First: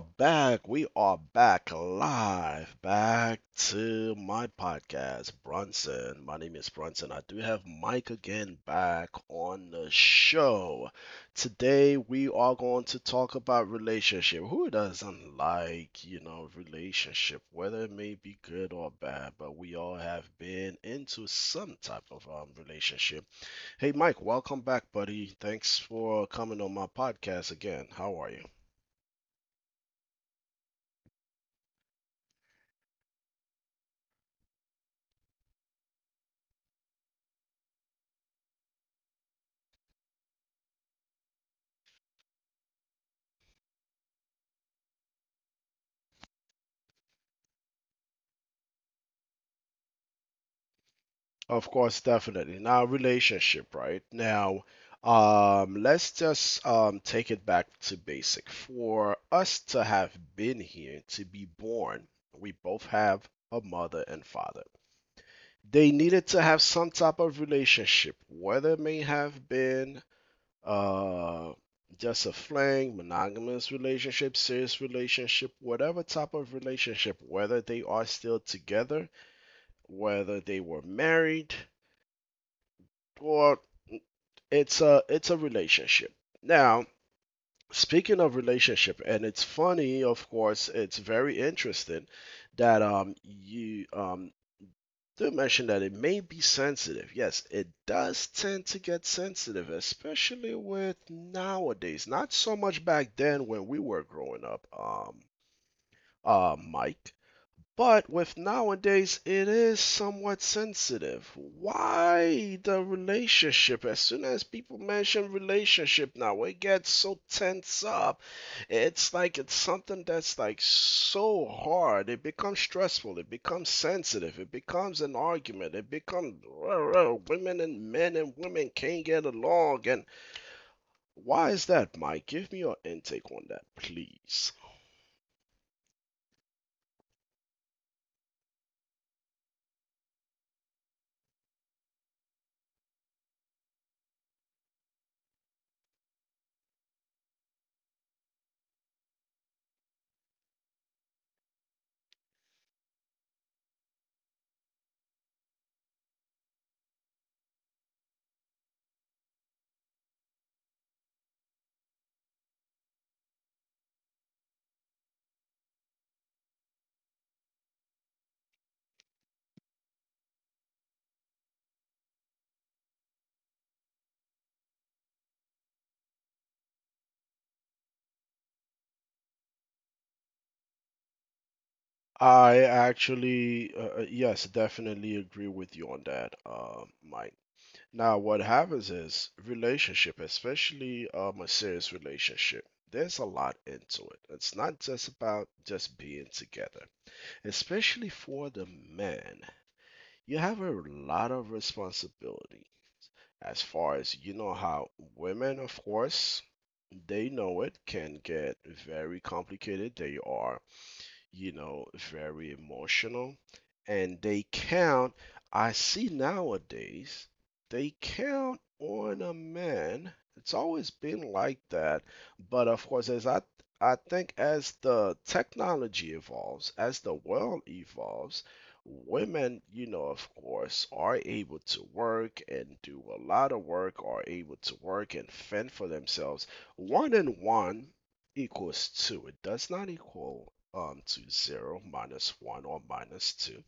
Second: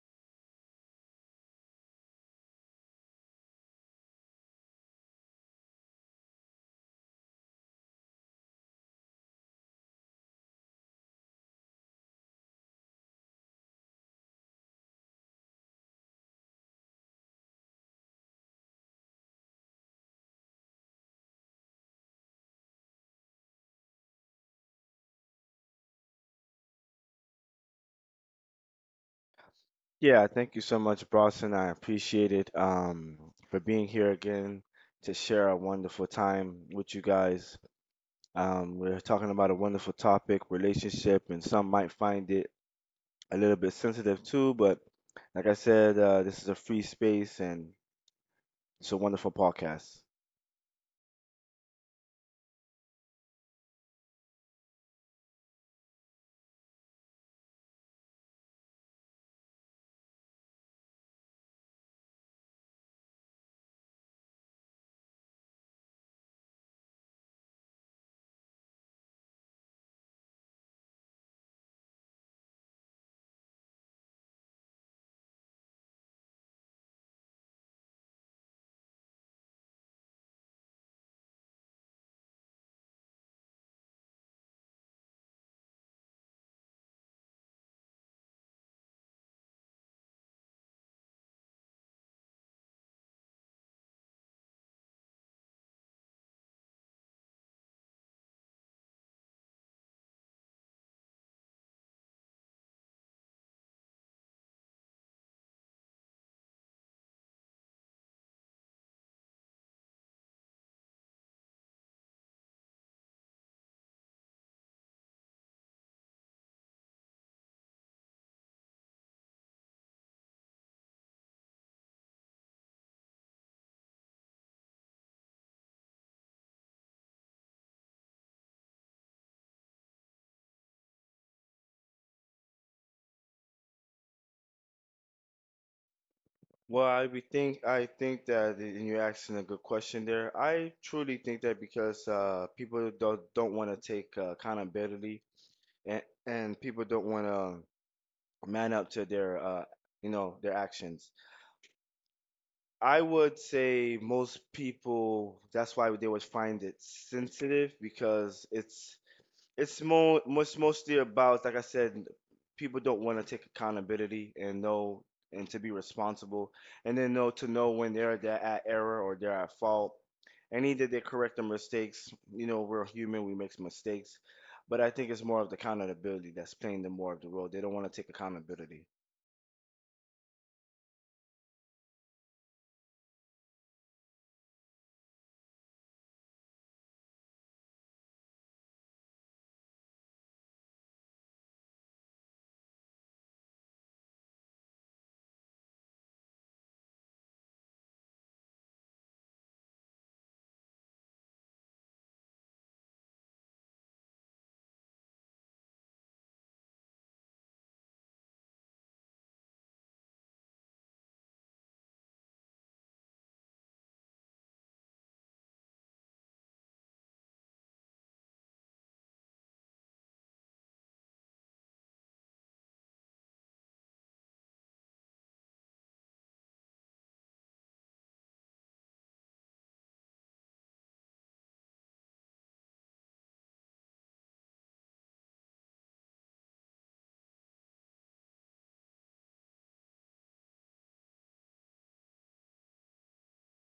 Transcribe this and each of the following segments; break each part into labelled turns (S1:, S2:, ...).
S1: back. We are back live. Back to my podcast, Brunson. My name is Brunson. I do have Mike again back on the show. Today we are going to talk about relationship. Who doesn't like, you know, relationship, whether it may be good or bad, but we all have been into some type of relationship. Hey, Mike, welcome back, buddy. Thanks for coming on my podcast again. How are you?
S2: Yeah, thank you so much, Boston. I appreciate it, for being here again to share a wonderful time with you guys. We're talking about a wonderful topic, relationship, and some might find it a little bit sensitive too, but like I said, this is a free space and it's a wonderful podcast.
S1: Of course, definitely. Now, relationship, right? Now, let's just take it back to basic. For us to have been here, to be born, we both have a mother and father. They needed to have some type of relationship, whether it may have been uh, just a fling, monogamous relationship, serious relationship, whatever type of relationship, whether they are still together, whether they were married or it's a relationship. Now, speaking of relationship, and it's funny, of course, it's very interesting that you do mention that it may be sensitive. Yes, it does tend to get sensitive, especially with nowadays. Not so much back then when we were growing up, Mike. But with nowadays, it is somewhat sensitive. Why the relationship? As soon as people mention relationship now, it gets so tense up. It's like it's something that's like so hard. It becomes stressful. It becomes sensitive. It becomes an argument. It becomes women and men and women can't get along. And why is that, Mike? Give me your intake on that, please.
S2: Well, I think that, and you're asking a good question there. I truly think that because people don't want to take accountability, and people don't want to man up to their you know their actions. I would say most people, that's why they would find it sensitive, because it's more most mostly about, like I said, people don't want to take accountability and know and to be responsible, and then know when they're at error or they're at fault, and either they correct their mistakes. You know, we're human, we make mistakes, but I think it's more of the accountability that's playing them more of the role. They don't want to take accountability.
S1: I actually, yes, definitely agree with you on that, Mike. Now, what happens is relationship, especially a serious relationship, there's a lot into it. It's not just about just being together, especially for the man. You have a lot of responsibility as far as you know how women, of course, they know it can get very complicated. They are, you know, very emotional. And they count, I see nowadays, they count on a man. It's always been like that. But of course, as I think as the technology evolves, as the world evolves, women, you know, of course, are able to work and do a lot of work, are able to work and fend for themselves. One and one equals 2. It does not equal to 0, minus 1, or minus 2.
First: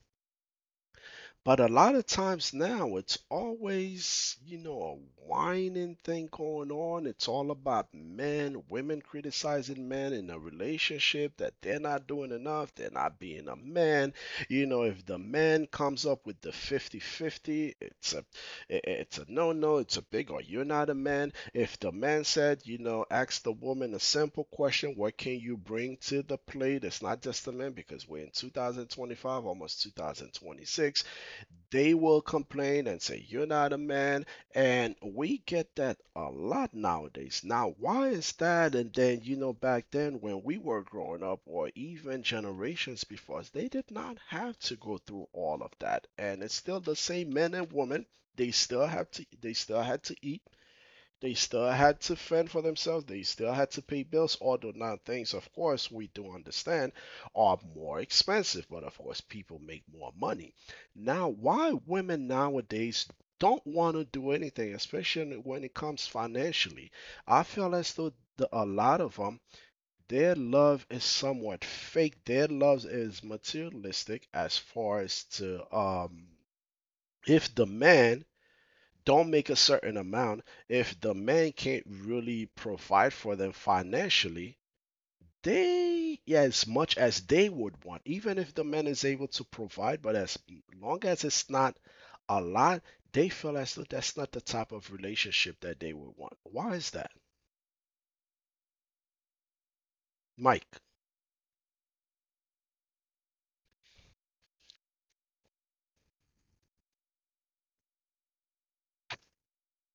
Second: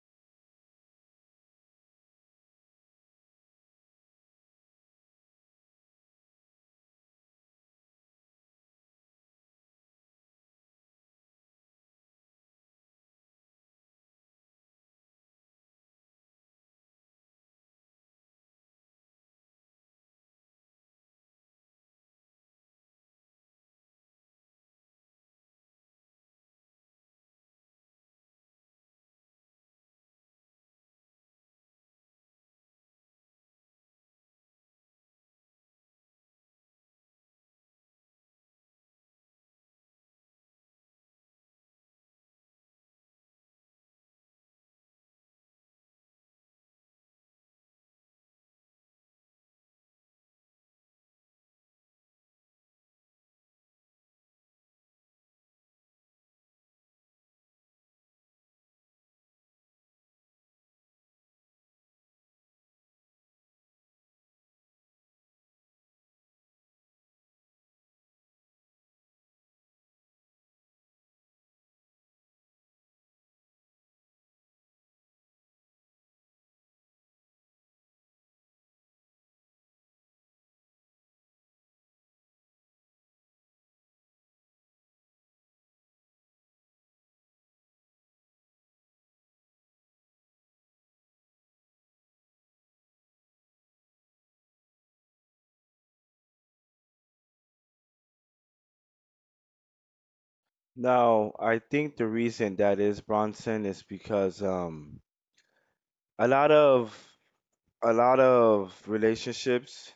S1: But a lot of times now, it's always, you know, a whining thing going on. It's all about men, women criticizing men in a relationship that they're not doing enough, they're not being a man. You know, if the man comes up with the 50-50, its a it's a no-no, it's a big or you're not a man. If the man said, you know, ask the woman a simple question, what can you bring to the plate? It's not just the man because we're in 2025, almost 2026. They will complain and say you're not a man, and we get that a lot nowadays. Now, why is that? And then, you know, back then when we were growing up or even generations before us, they did not have to go through all of that, and it's still the same men and women. They still had to eat, they still had to fend for themselves. They still had to pay bills, although now things, of course, we do understand are more expensive, but of course, people make more money. Now, why women nowadays don't want to do anything, especially when it comes financially, I feel as though a lot of them, their love is somewhat fake. Their love is materialistic as far as to, if the man don't make a certain amount, if the man can't really provide for them financially, they, yeah, as much as they would want, even if the man is able to provide, but as long as it's not a lot, they feel as though that's not the type of relationship that they would want. Why is that, Mike?
S2: No, I think the reason that is, Bronson, is because a lot of a lot of relationships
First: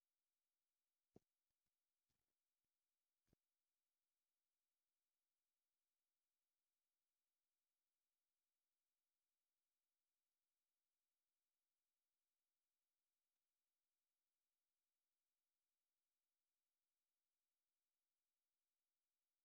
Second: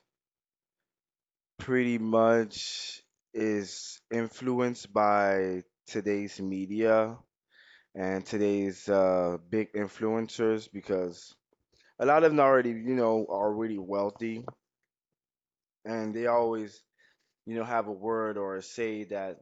S2: pretty much is influenced by today's media and today's big influencers, because a lot of them already, you know, are really wealthy, and they always, you know, have a word or a say that,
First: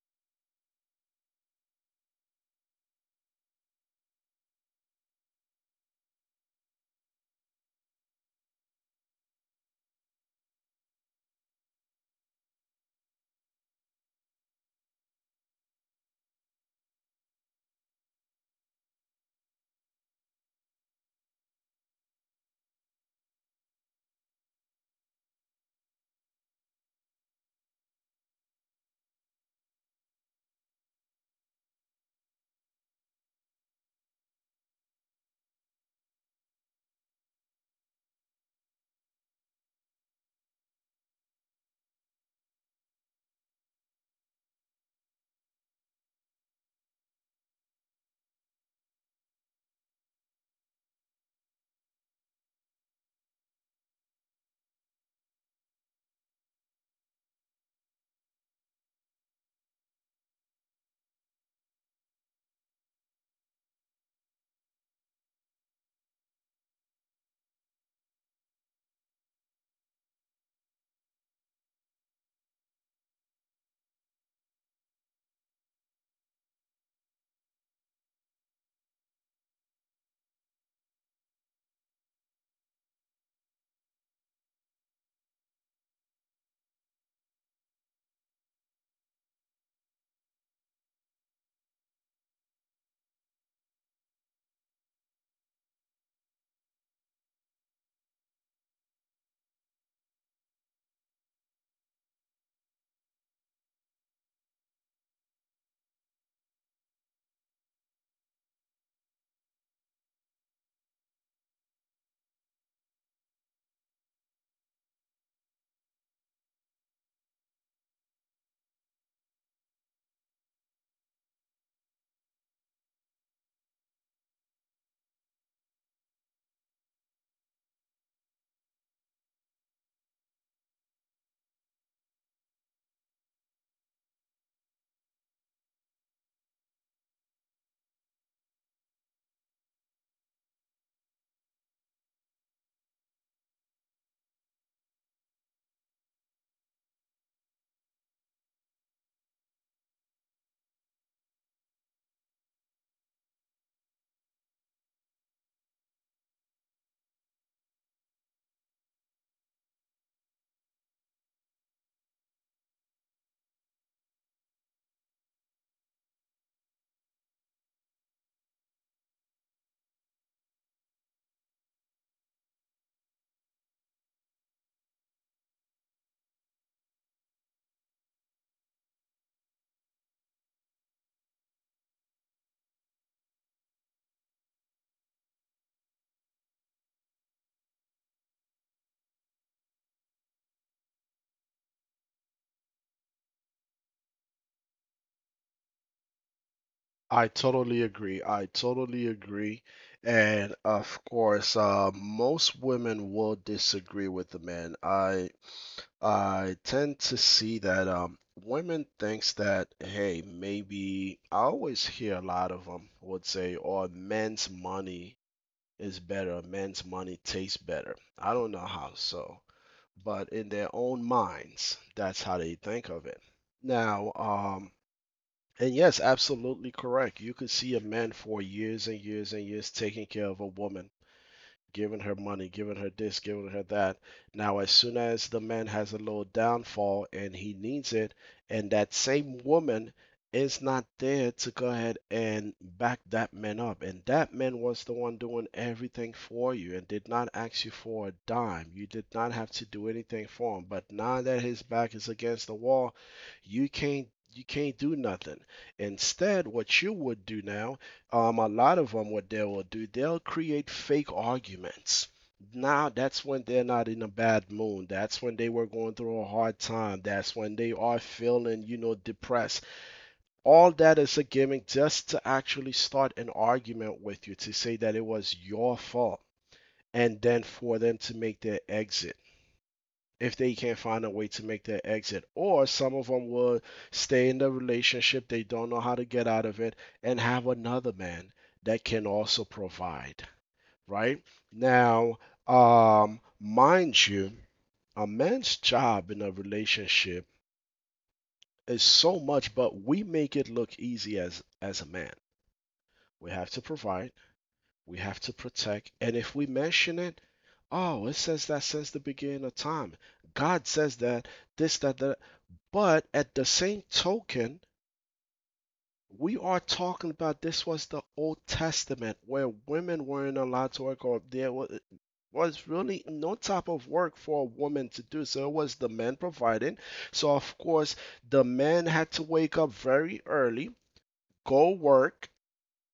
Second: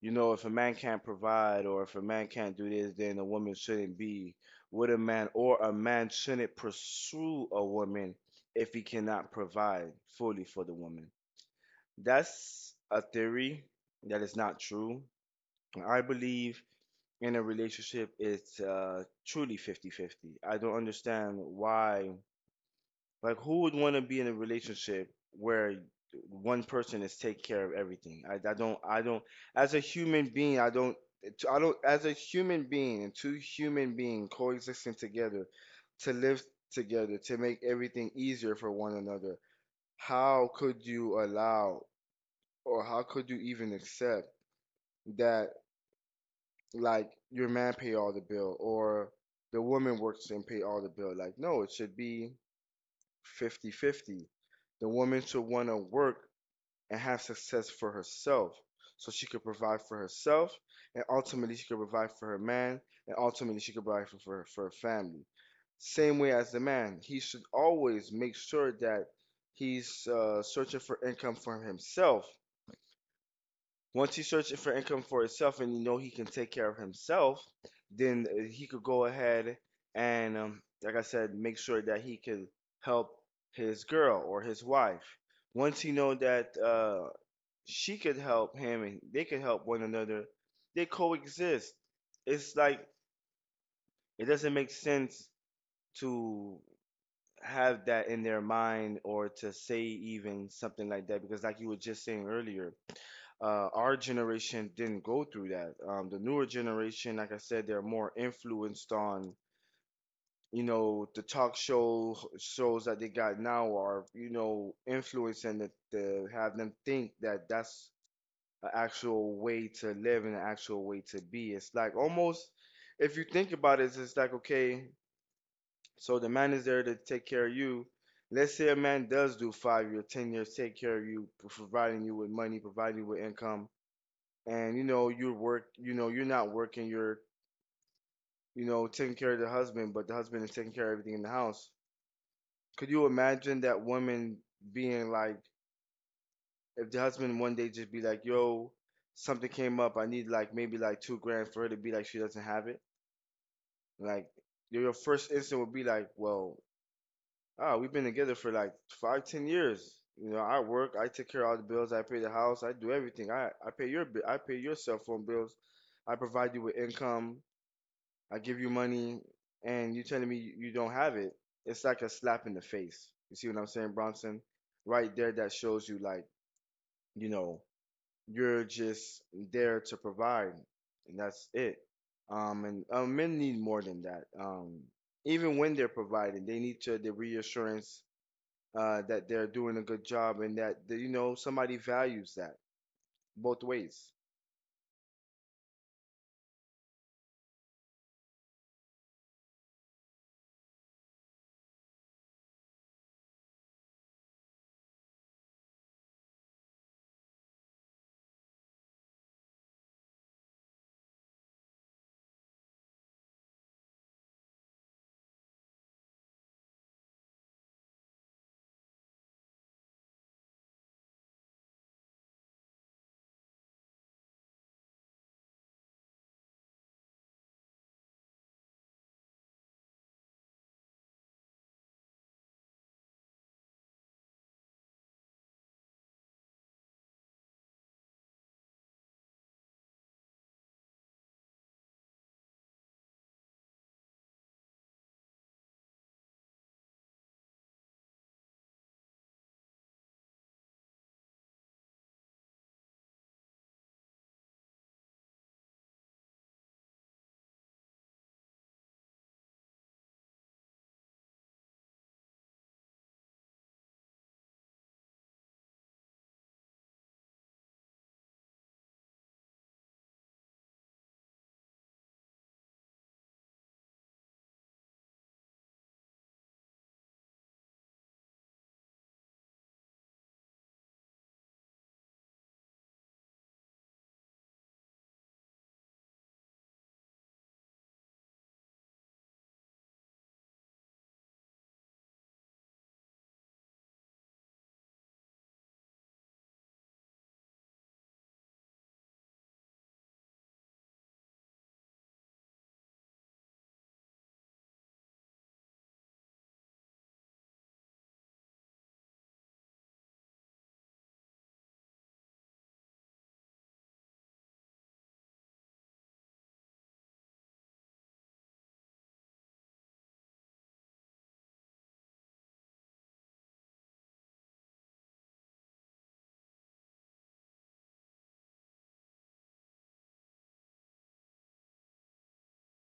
S2: you know, if a man can't provide or if a man can't do this, then a woman shouldn't be with a man, or a man shouldn't pursue a woman if he cannot provide fully for the woman. That's a theory that is not true. I believe in a relationship, it's truly 50-50. I don't understand why, like, who would want to be in a relationship where one person is take care of everything? I don't, As a human being, I don't, as a human being and two human beings coexisting together to live together, to make everything easier for one another, how could you allow or how could you even accept that, like, your man pay all the bill or the woman works and pay all the bill? Like, no, it should be 50 50. The woman should want to work and have success for herself so she could provide for herself, and ultimately she could provide for her man, and ultimately she could provide for, her family. Same way as the man, he should always make sure that he's searching for income for himself. Once he's searching for income for himself and you know he can take care of himself, then he could go ahead and, like I said, make sure that he could help his girl or his wife. Once he know that she could help him and they could help one another, they coexist. It's like it doesn't make sense to have that in their mind or to say even something like that because, like you were just saying earlier, our generation didn't go through that. The newer generation, like I said, they're more influenced on, you know, the talk show shows that they got now are, you know, influencing that to have them think that that's an actual way to live and an actual way to be. It's like, almost, if you think about it, it's like, okay, so the man is there to take care of you. Let's say a man does do 5 year, 10 years, take care of you, providing you with money, providing you with income, and you know you work, you know you're not working, you're, you know, taking care of the husband, but the husband is taking care of everything in the house. Could you imagine that woman being like, if the husband one day just be like, yo, something came up, I need like maybe like 2 grand, for her to be like she doesn't have it? Like, your first instinct would be like, well, ah, we've been together for like 5 10 years, you know, I work, I take care of all the bills, I pay the house, I do everything, I pay your I pay your cell phone bills, I provide you with income, I give you money, and you telling me you don't have it. It's like a slap in the face. You see what I'm saying, Bronson? Right there, that shows you like, you know, you're just there to provide, and that's it. And Men need more than that. Even when they're providing, they need to the reassurance that they're doing a good job and that you know somebody values that, both ways.
S1: I totally agree. I totally agree. And of course, most women will disagree with the man. I tend to see that women thinks that, hey, maybe, I always hear a lot of them would say, "Oh, men's money is better, men's money tastes better." I don't know how so, but in their own minds, that's how they think of it. Now, and yes, absolutely correct. You could see a man for years and years and years taking care of a woman, giving her money, giving her this, giving her that. Now, as soon as the man has a little downfall and he needs it, and that same woman is not there to go ahead and back that man up, and that man was the one doing everything for you and did not ask you for a dime, you did not have to do anything for him. But now that his back is against the wall, you can't. You can't do nothing. Instead, what you would do now, a lot of them, what they will do, they'll create fake arguments. Now, that's when they're not in a bad mood. That's when they were going through a hard time. That's when they are feeling, you know, depressed. All that is a gimmick just to actually start an argument with you to say that it was your fault and then for them to make their exit if they can't find a way to make their exit. Or some of them will stay in the relationship, they don't know how to get out of it, and have another man that can also provide, right? Now, mind you, a man's job in a relationship is so much, but we make it look easy as a man. We have to provide, we have to protect, and if we mention it, oh, it says that since the beginning of time. God says that this, that, that. But at the same token, we are talking about this was the Old Testament where women weren't allowed to work, or there was really no type of work for a woman to do. So it was the men providing. So, of course, the men had to wake up very early, go work,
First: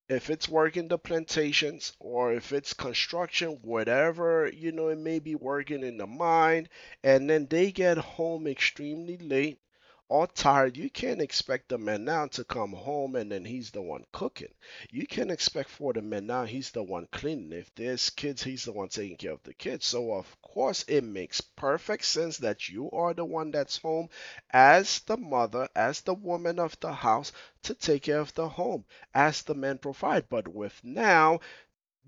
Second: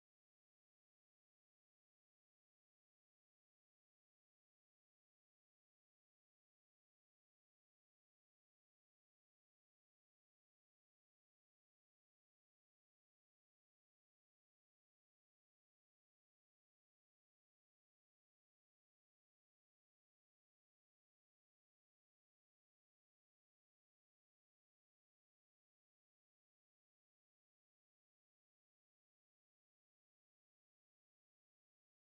S1: if it's working the plantations or if it's construction, whatever, you know, it may be working in the mine, and then they get home extremely late or tired. You can't expect the man now to come home and then he's the one cooking. You can not expect for the man now he's the one cleaning. If there's kids, he's the one taking care of the kids. So of course it makes perfect sense that you are the one that's home as the mother, as the woman of the house, to take care of the home as the men provide. But with now,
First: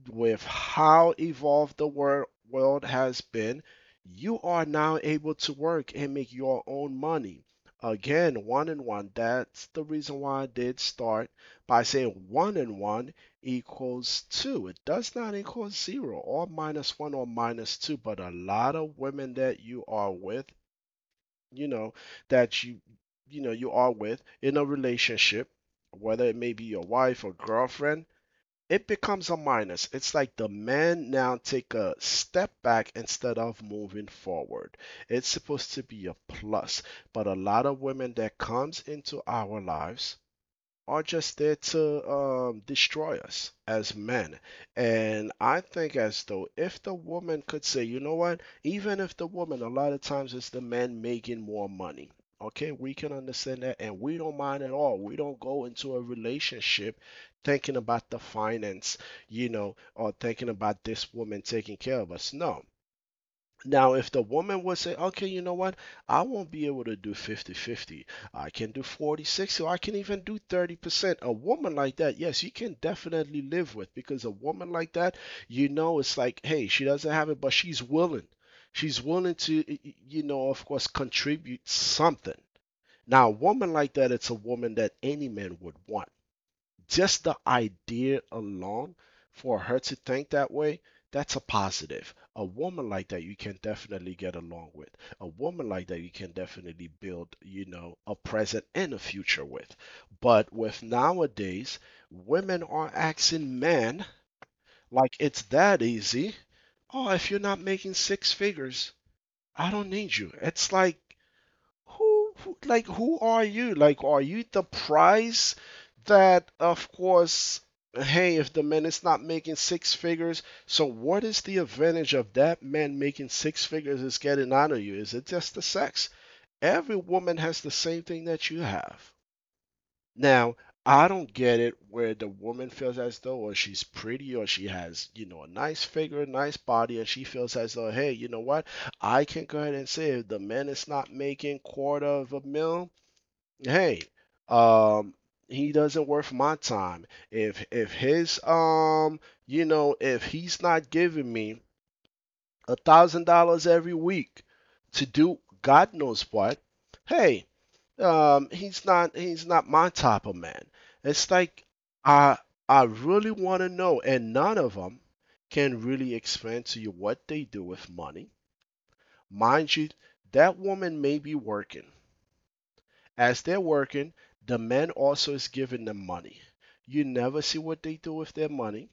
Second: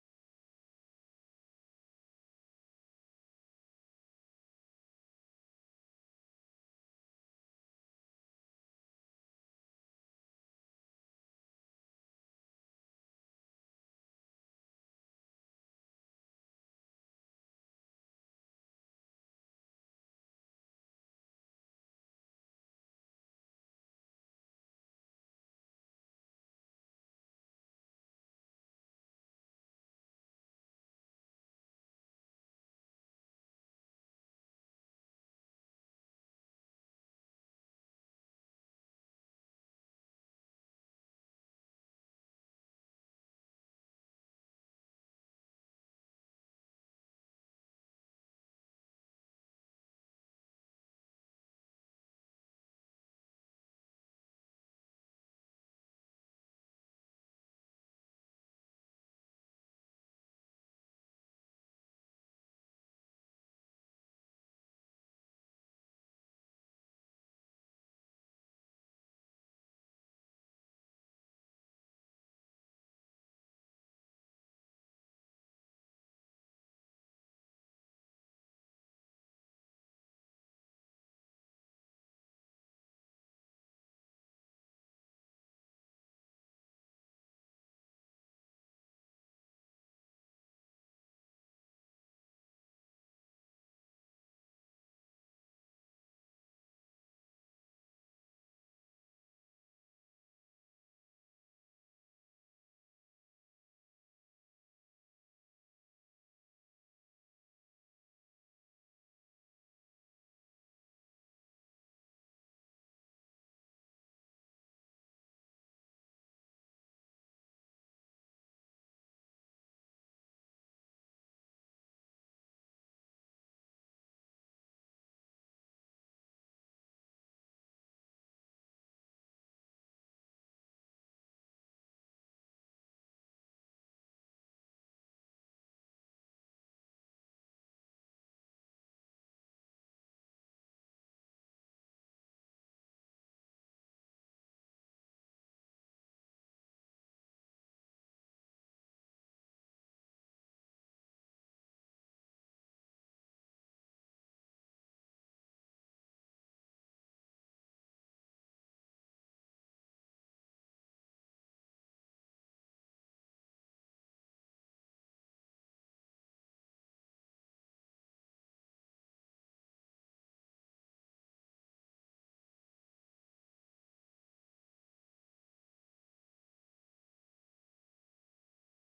S1: with how evolved the world has been, you are now able to work and make your own money. Again, one and one. That's the reason why I did start by saying one and one equals two. It does not equal zero or minus one or minus two, but a lot of women that you are with, you know, that you know you are with in a relationship, whether it may be your wife or girlfriend, it becomes a minus. It's like the men now take a step back instead of moving forward. It's supposed to be a plus, but a lot of women that comes into our lives are just there to destroy us as men. And I think as though if the woman could say, you know what, even if the woman, a lot of times it's the men making more money. Okay, we can understand that, and we don't mind at all. We don't go into a relationship thinking about the finance, you know, or thinking about this woman taking care of us. No, now, if the woman would say, okay, you know what? I won't be able to do 50-50. I can do 40/60, or I can even do 30%. A woman like that, yes, you can definitely live with, because a woman like that, you know, it's like, hey, she doesn't have it, but she's willing. She's willing to, you know, of course, contribute something. Now, a woman like that, it's a woman that any man would want. Just the idea alone for her to think that way, that's a positive. A woman like that you can definitely get along with. A woman like that you can definitely build, you know, a present and a future with. But with nowadays, women are asking men like it's that easy. Oh, if you're not making six figures, I don't need you. It's like like, who are you? Like are you the prize? That of course Hey, if the man is not making six figures, so what is the advantage of that man making six figures? Is getting out of you? Is it just the sex? Every woman has the same thing that you have. Now, I don't get it where the woman feels as though, or she's pretty, or she has, you know, a nice figure, nice body, and she feels as though, hey, you know what? I can go ahead and say if the man is not making quarter of a mil, hey, um, he doesn't worth my time. If his you know, if he's not giving me $1,000 every week to do God knows what, hey, he's not, he's not my type of man. It's like I I really want to know, and none of them can really explain to you what they do with money. Mind you, that woman may be working. As they're working, the man also is giving them money. You never see what they do with their money.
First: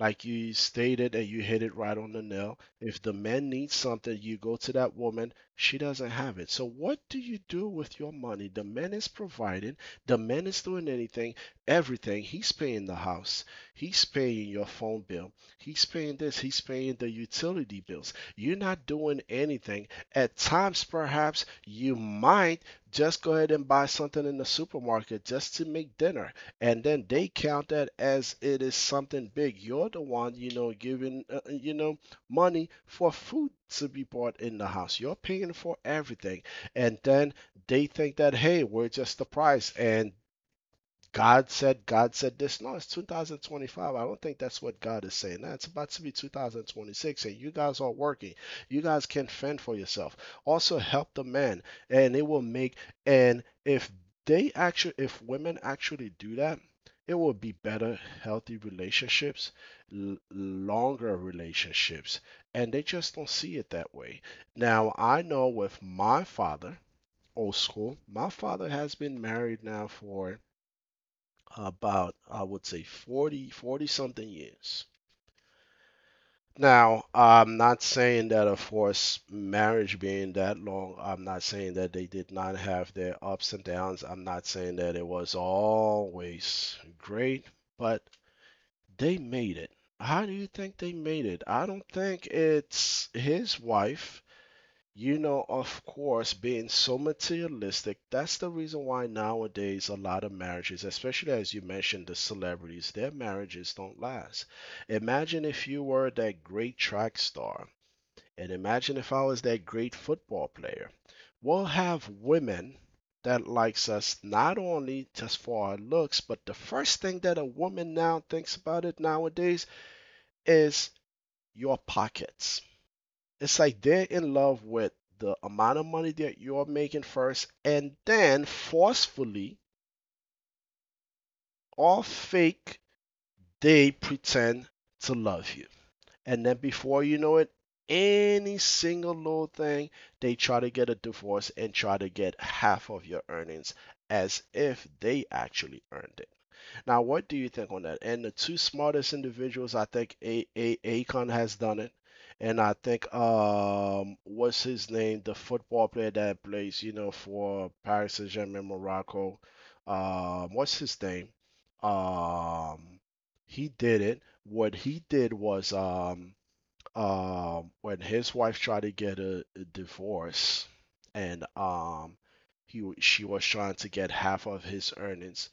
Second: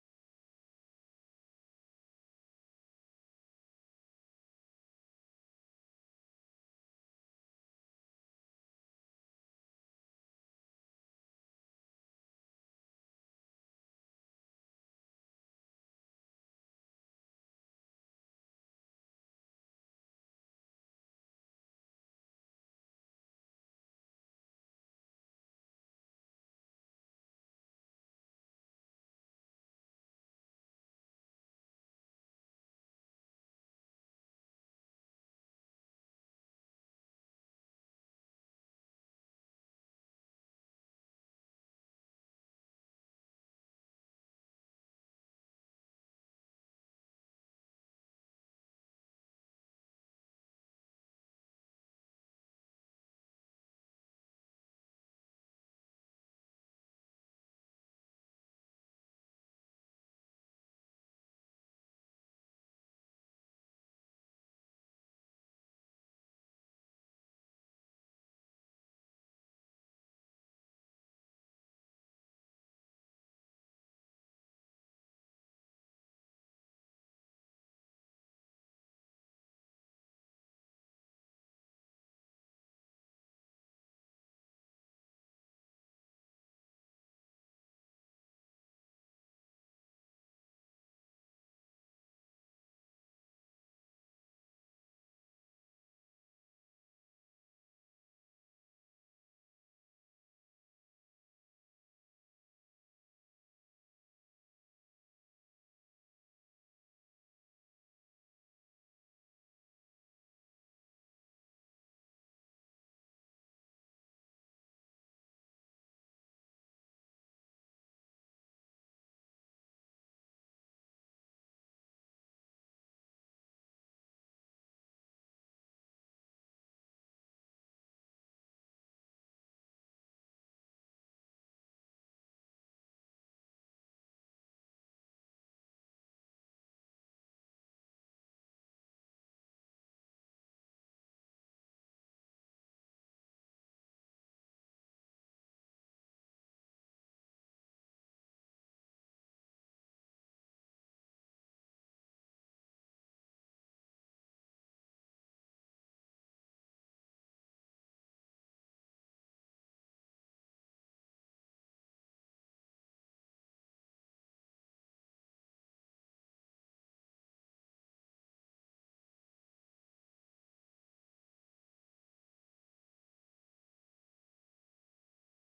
S1: Like you stated, and you hit it right on the nail. If the man needs something, you go to that woman, she doesn't have it. So, what do you do with your money? The man is providing, the man is doing anything, everything. He's paying the house, he's paying your phone bill, he's paying this, he's paying the utility bills. You're not doing anything. At times, perhaps, you might just go ahead and buy something in the supermarket just to make dinner, and then they count that as it is something big. You're the one, you know, giving, you know, money for food to be bought in the house. You're paying for everything, and then they think that, hey, we're just the price, and God said this. No, it's 2025. I don't think that's what God is saying. Now, it's about to be 2026, and you guys are working. You guys can fend for yourself. Also, help the man, and it will make. And if they actually, if women actually do that, it will be better, healthy relationships, longer relationships, and they just don't see it that way. Now, I know with my father, old school, my father has been married now for about, I would say, forty something years. Now, I'm not saying that of course marriage being that long, I'm not saying that they did not have their ups and downs. I'm not saying that it was always great, but they made it. How do you think they made it? I don't think it's his wife, you know, of course, being so materialistic, that's the reason why nowadays a lot of marriages, especially as you mentioned the celebrities, their marriages don't last. Imagine if you were that great track star, and imagine if I was that great football player. We'll have women that likes us not only just for our looks, but the first thing that a woman now thinks about it nowadays is your pockets. It's like they're in love with the amount of money that you're making first, and then forcefully, or fake, they pretend to love you. And then before you know it, any single little thing, they try to get a divorce and try to get half of your earnings as if they actually earned it. Now, what do you think on that? And the two smartest individuals, I think A Akon has done it, and I think what's his name, the football player that plays, you know, for Paris Saint-Germain, Morocco. What's his name? Um, he did it. What he did was when his wife tried to get a divorce, and she was trying to get half of his earnings.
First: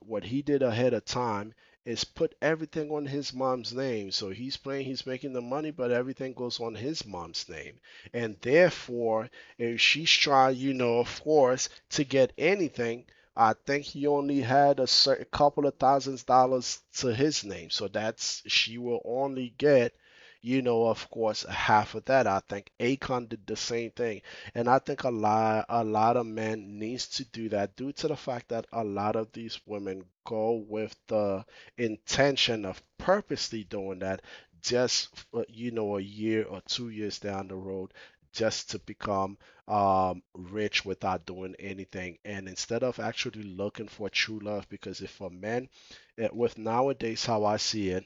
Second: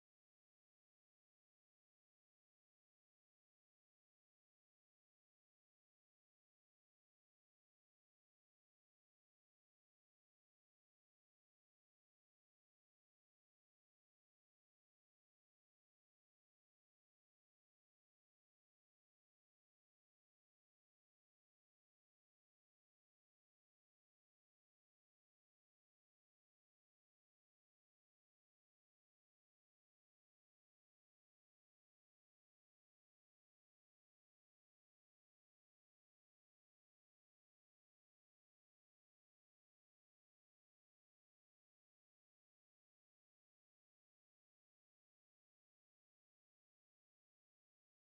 S1: What he did ahead of time is put everything on his mom's name. So he's playing, he's making the money, but everything goes on his mom's name. And therefore, if she's trying, you know, of course, to get anything, I think he only had a certain couple of thousands dollars to his name. So that's she will only get, you know, of course, half of that. I think Akon did the same thing. And I think a lot of men needs to do that due to the fact that a lot of these women go with the intention of purposely doing that just for, you know, a year or 2 years down the road just to become rich without doing anything. And instead of actually looking for true love, because if for men, with nowadays how I see it,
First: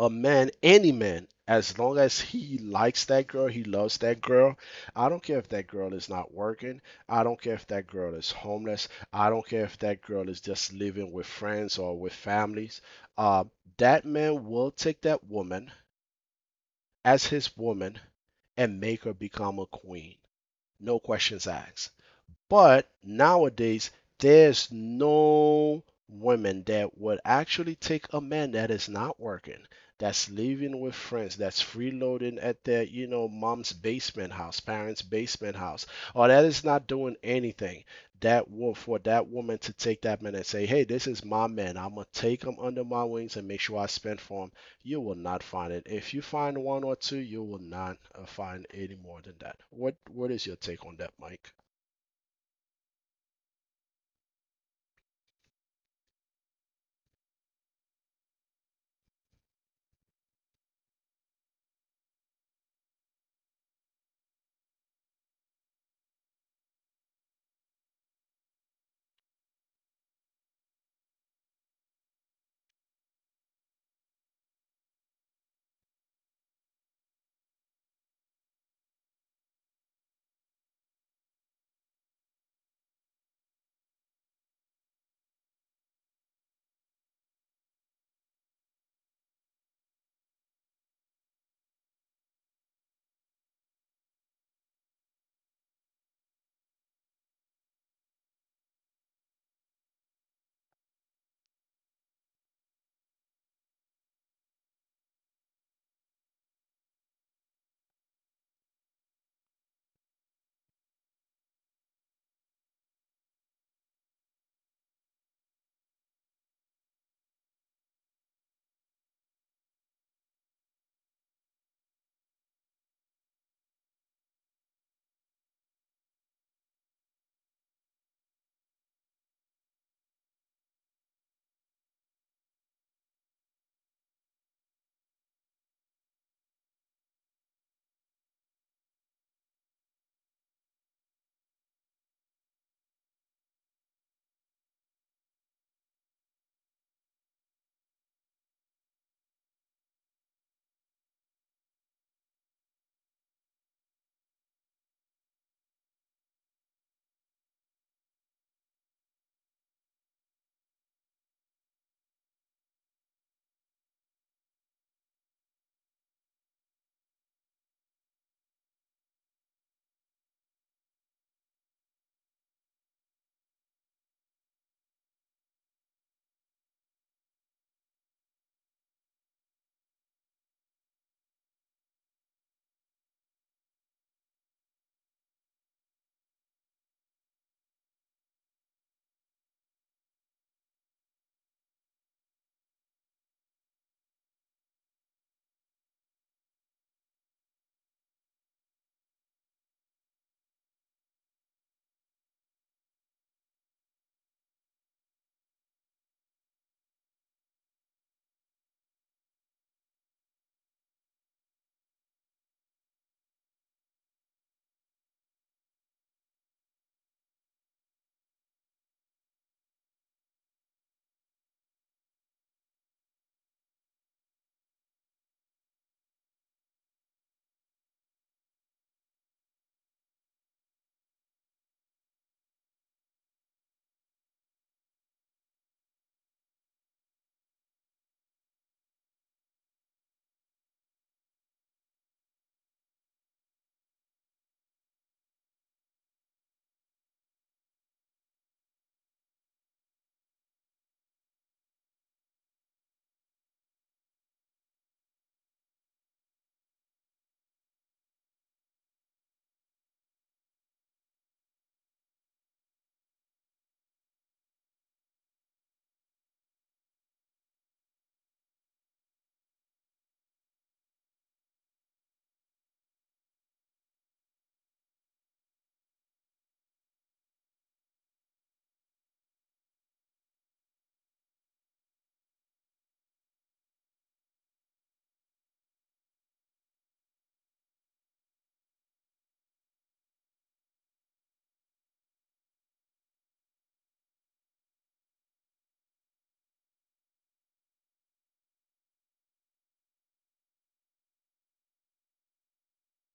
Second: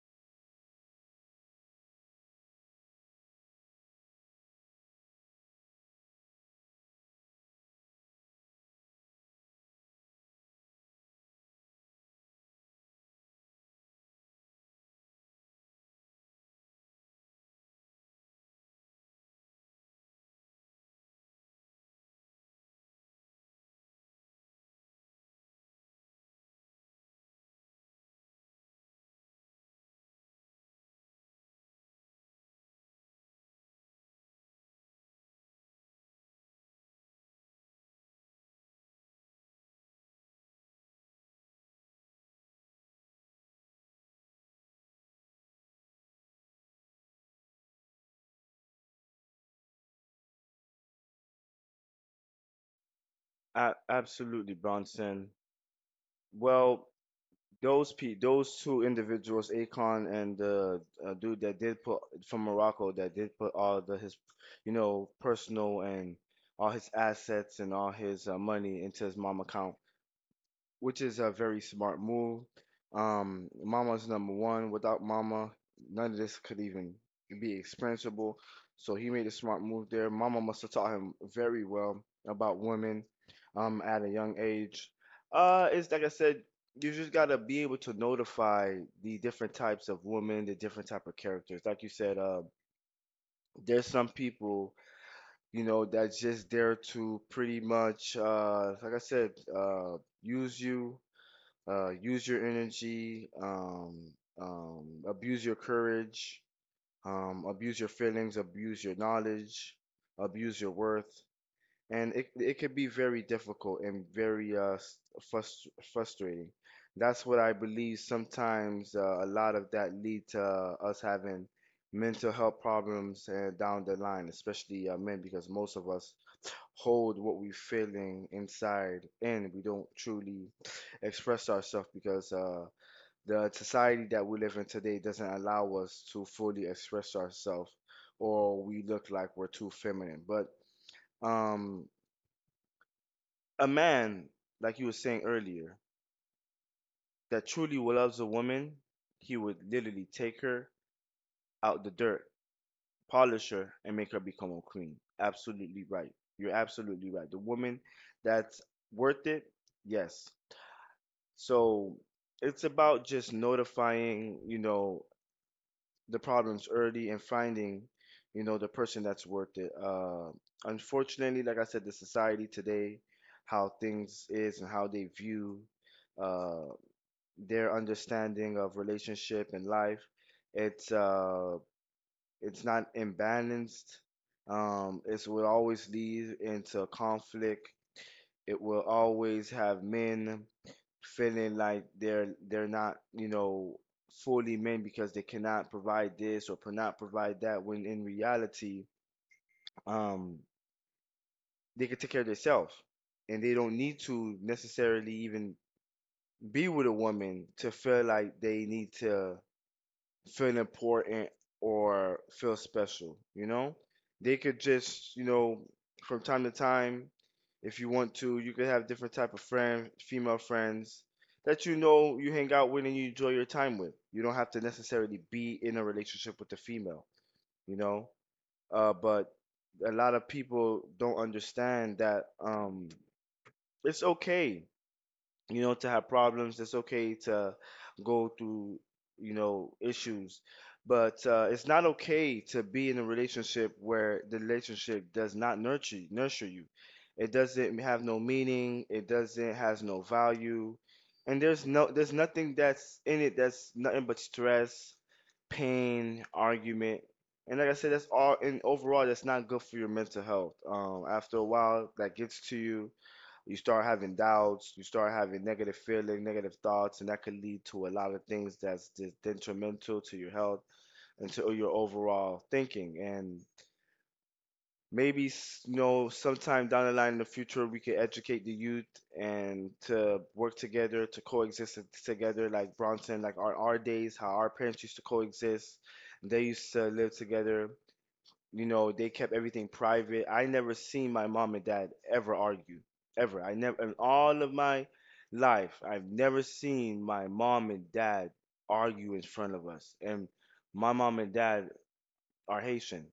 S1: a man, any man, as long as he likes that girl, he loves that girl. I don't care if that girl is not working. I don't care if that girl is homeless. I don't care if that girl is just living with friends or with families. Uh, that man will take that woman as his woman and make her become a queen. No questions asked. But nowadays, there's no women that would actually take a man that is not working, that's living with friends, that's freeloading at their, you know, mom's basement house, parents' basement house, or that is not doing anything. That will, for that woman to take that man and say, "Hey, this is my man. I'm gonna take him under my wings and make sure I spend for him." You will not find it. If you find one or two, you will not find any more than that. What is your take on that, Mike?
S2: A- absolutely, Bronson. Well, those two individuals, Akon and the dude that did put from Morocco that did put all the his, you know, personal and all his assets and all his money into his mom account, which is a very smart move. Mama's number one. Without Mama, none of this could even be expensible. So he made a smart move there. Mama must have taught him very well about women at a young age. It's like I said, you just gotta be able to notify the different types of women, the different type of characters. Like you said, there's some people, you know, that's just there to pretty much, like I said, uh, use you, use your energy, abuse your courage, abuse your feelings, abuse your knowledge, abuse your worth, and it can be very difficult and very frustrating. That's what I believe. Sometimes a lot of that lead to us having mental health problems down the line, especially men, because most of us hold what we're feeling inside, and we don't truly express ourselves, because the society that we live in today doesn't allow us to fully express ourselves, or we look like we're too feminine. But um, a man, like you were saying earlier, that truly loves a woman, he would literally take her out the dirt, polish her, and make her become a queen. Absolutely right. You're absolutely right. The woman that's worth it, yes. So it's about just notifying, you know, the problems early, and finding, you know, the person that's worth it. Unfortunately, like I said, the society today, how things is and how they view uh, their understanding of relationship and life, it's uh, it's not imbalanced. It's will always lead into conflict. It will always have men feeling like they're not, you know, fully men, because they cannot provide this or cannot provide that, when in reality, um they can take care of themselves, and they don't need to necessarily even be with a woman to feel like they need to feel important or feel special, you know? They could just, you know, from time to time, if you want to, you could have different type of female friends that you know you hang out with and you enjoy your time with. You don't have to necessarily be in a relationship with the female, you know? But a lot of people don't understand that, it's okay, you know, to have problems. It's okay to go through, you know, issues. But it's not okay to be in a relationship where the relationship does not nurture you. It doesn't have no meaning, it doesn't has no value, and there's there's nothing that's in it that's nothing but stress, pain, argument, and, like I said, that's all. And overall, that's not good for your mental health. After a while, that gets to you, you start having doubts, you start having negative feelings, negative thoughts, and that could lead to a lot of things that's detrimental to your health and to your overall thinking. And maybe, you know, sometime down the line in the future, we could educate the youth and to work together to coexist together, like, Bronson, like our days, how our parents used to coexist. They used to live together, you know, they kept everything private. I never seen my mom and dad ever argue, ever. I never, in all of my life, I've never seen my mom and dad argue in front of us. And my mom and dad are Haitian,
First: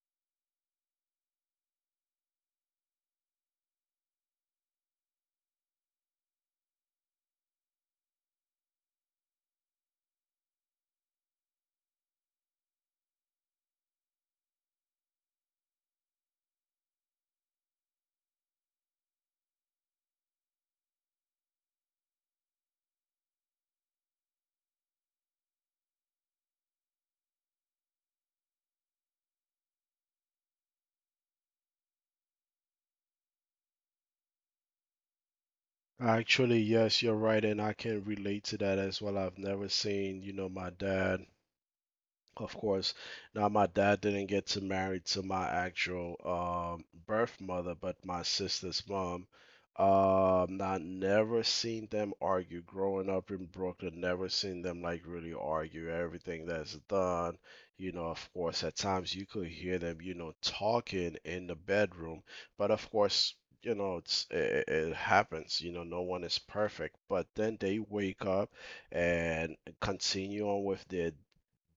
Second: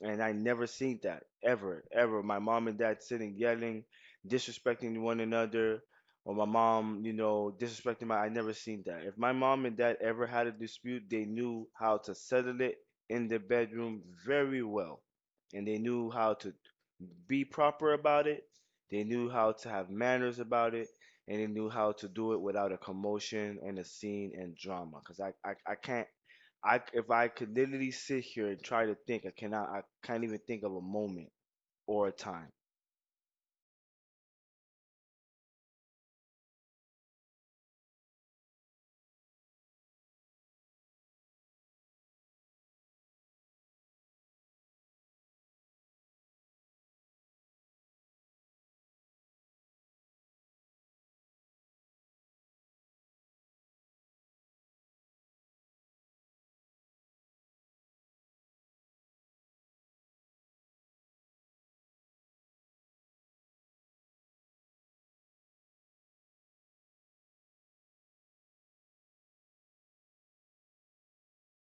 S2: and I never seen that, ever, ever. My mom and dad sitting yelling, disrespecting one another, or my mom, you know, disrespecting my. I never seen that. If my mom and dad ever had a dispute, they knew how to settle it in the bedroom very well, and they knew how to be proper about it. They knew how to have manners about it, and they knew how to do it without a commotion and a scene and drama. Cause I can't I if I could literally sit here and try to think, I cannot. I can't even think of a moment or a time.
S1: Actually, yes, you're right, and I can relate to that as well. I've never seen, you know, my dad, of course. Now, my dad didn't get to marry to my actual birth mother, but my sister's mom. I never seen them argue. Growing up in Brooklyn, never seen them like really argue. Everything that's done, you know, of course, at times you could hear them, you know, talking in the bedroom. But of course, you know, it happens. You know, no one is perfect. But then they wake up and continue on with their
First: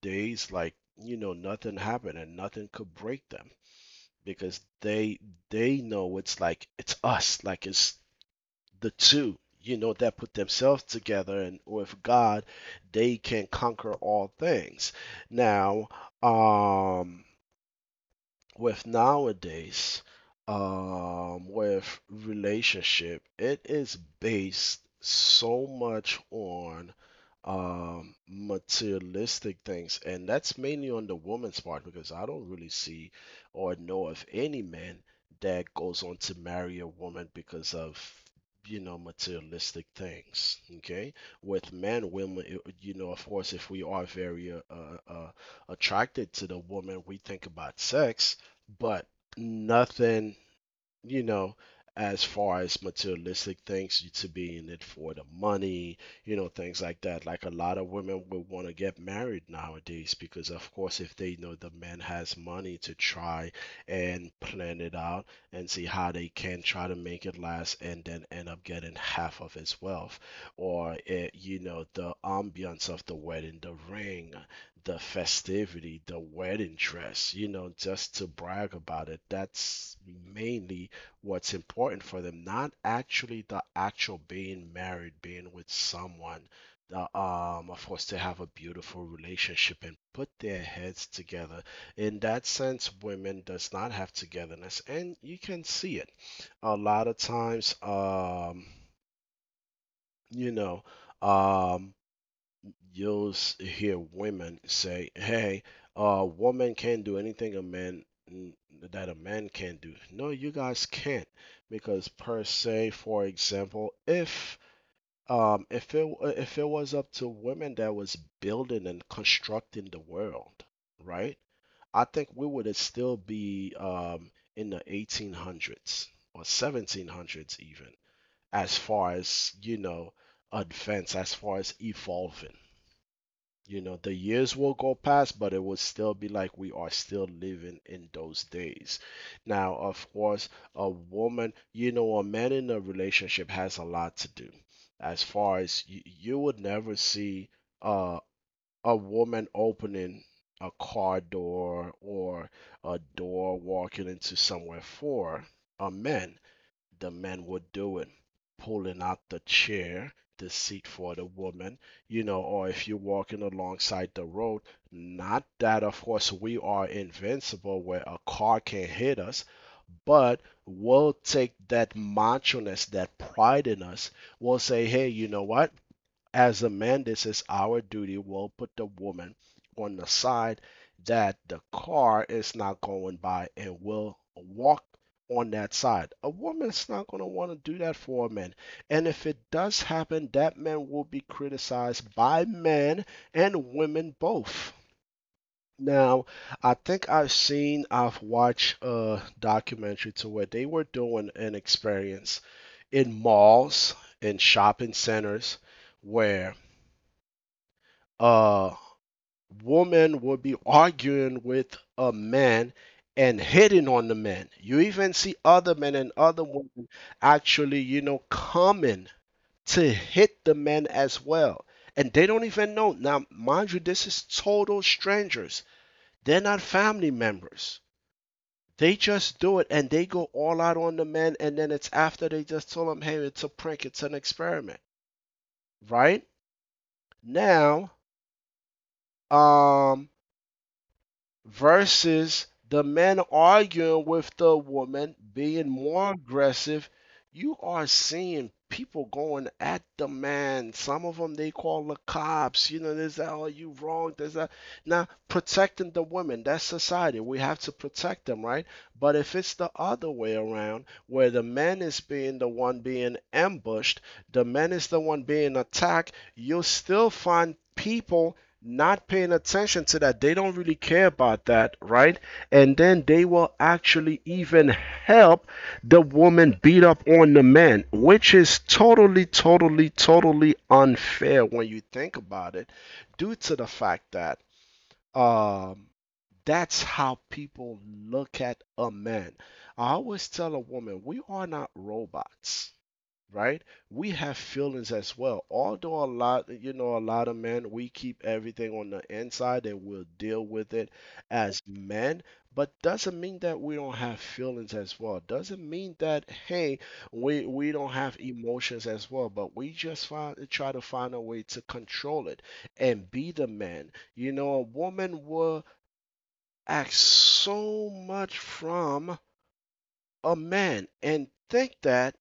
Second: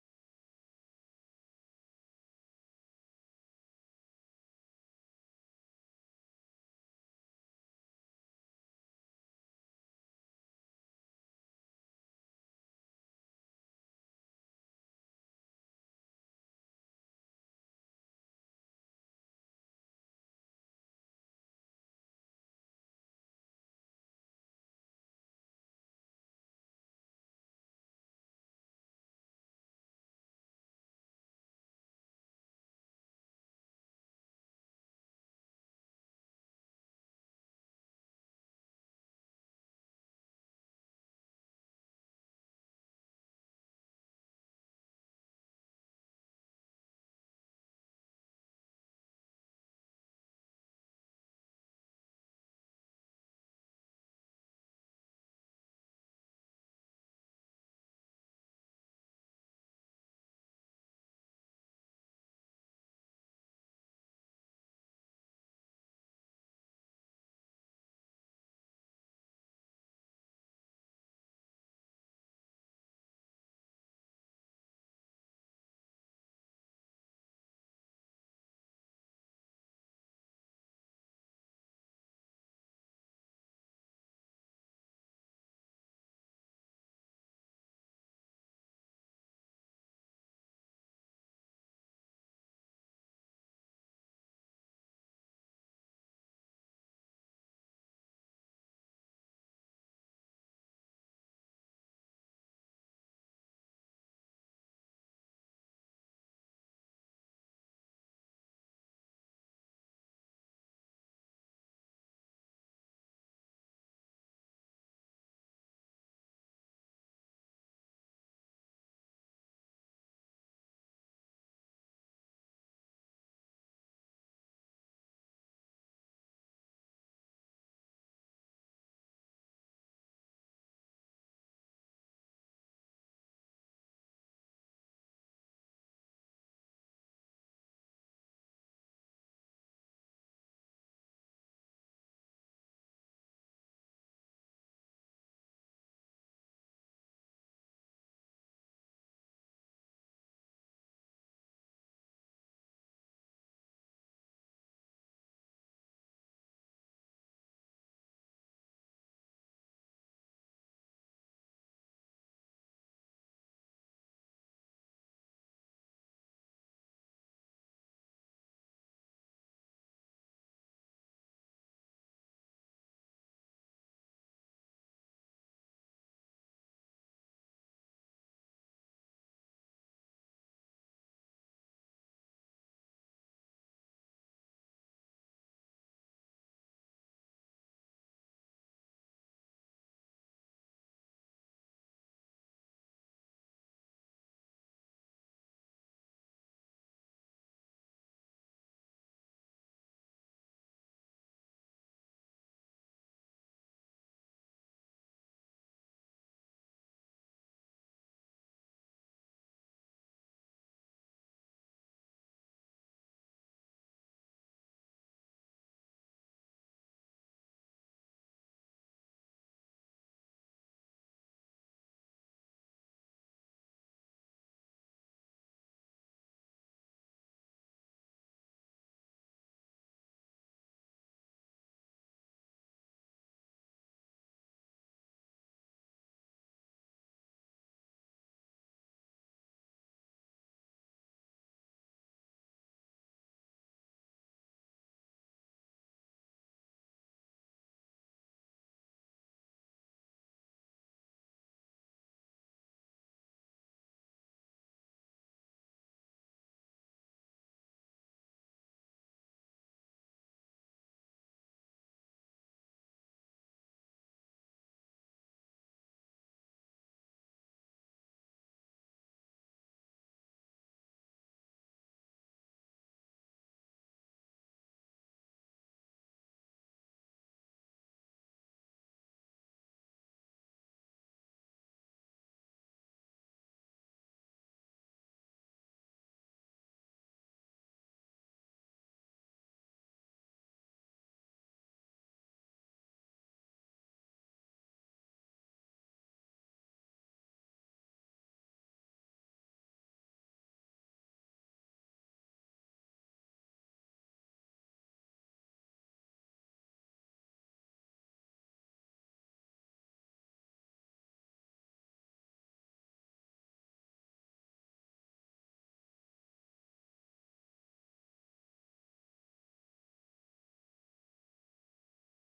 S1: days like, you know, nothing happened and nothing could break them, because they know, it's like, it's us, like, it's the two, you know, that put themselves together, and with God they can conquer all things. Now, um with nowadays, with relationship, it is based so much on materialistic things, and that's mainly on the woman's part, because I don't really see or know of any man that goes on to marry a woman because of, you know, materialistic things. Okay, with men, women, you know, of course, if we are very attracted to the woman, we think about sex, but nothing, you know, as far as materialistic things, you to be in it for the money, you know, things like that. Like a lot of women would want to get married nowadays because, of course, if they know the man has money, to try and plan it out and see how they can try to make it last and then end up getting half of his wealth, or it, you know, the ambiance of the wedding, the ring, the festivity, the wedding dress, you know, just to brag about it. That's mainly what's important for them, not actually the actual being married, being with someone. The, of course, they have a beautiful relationship and put their heads together. In that sense, women does not have togetherness, and you can see it a lot of times. You know, um, you'll hear women say, "Hey, a woman can't do anything a man that a man can't do." No, you guys can't, because per se, for example, if if it was up to women that was building and constructing the world, right? I think we would still be in the 1800s or 1700s even, as far as, you know, advance, as far as evolving. You know, the years will go past, but it will still be like we are still living in those days. Now, of course, a woman, you know, a man in a relationship has a lot to do. As far as you, would never see uh, a woman opening a car door or a door walking into somewhere for a man. The men were doing, pulling out the chair, the seat for the woman, you know, or if you're walking alongside the road, not that of course we are invincible where a car can hit us, but we'll take that macho ness, that pride in us. We'll say, hey, you know what? As a man, this is our duty. We'll put the woman on the side that the car is not going by, and we'll walk on that side. A woman's not going to want to do that for a man. And if it does happen, that man will be criticized by men and women both. Now, I think I've watched a documentary to where they were doing an experience in malls, in shopping centers, where a woman will be arguing with a man and hitting on the man. You even see other men and other women actually, coming to hit the men as well. And they don't even know. Now, mind you, this is total strangers. They're not family members. They just do it and they go all out on the men. And then it's after they just told them, hey, it's a prank, it's an experiment, right? Now, um, versus the men arguing with the woman being more aggressive, you are seeing people going at the man. Some of them, they call the cops. You know, there's that. Oh, you wrong, there's that. Now, protecting the women, that's society. We have to protect them, right? But if it's the other way around, where the man is being the one being ambushed, the man is the one being attacked, you'll still find people not paying attention to that. They don't really care about that, right? And then they will actually even help the woman beat up on the man, which is totally, totally, totally unfair when you think about it, due to the fact that um, that's how people look at a man. I always tell a woman, we are not robots, right? We have feelings as well. Although a lot of men, we keep everything on the inside and we'll deal with it as men. But doesn't mean that we don't have feelings as well. Doesn't mean that, hey, we don't have emotions as well. But we try to find a way to control it and be the man. You know, a woman will act so much from a man and think that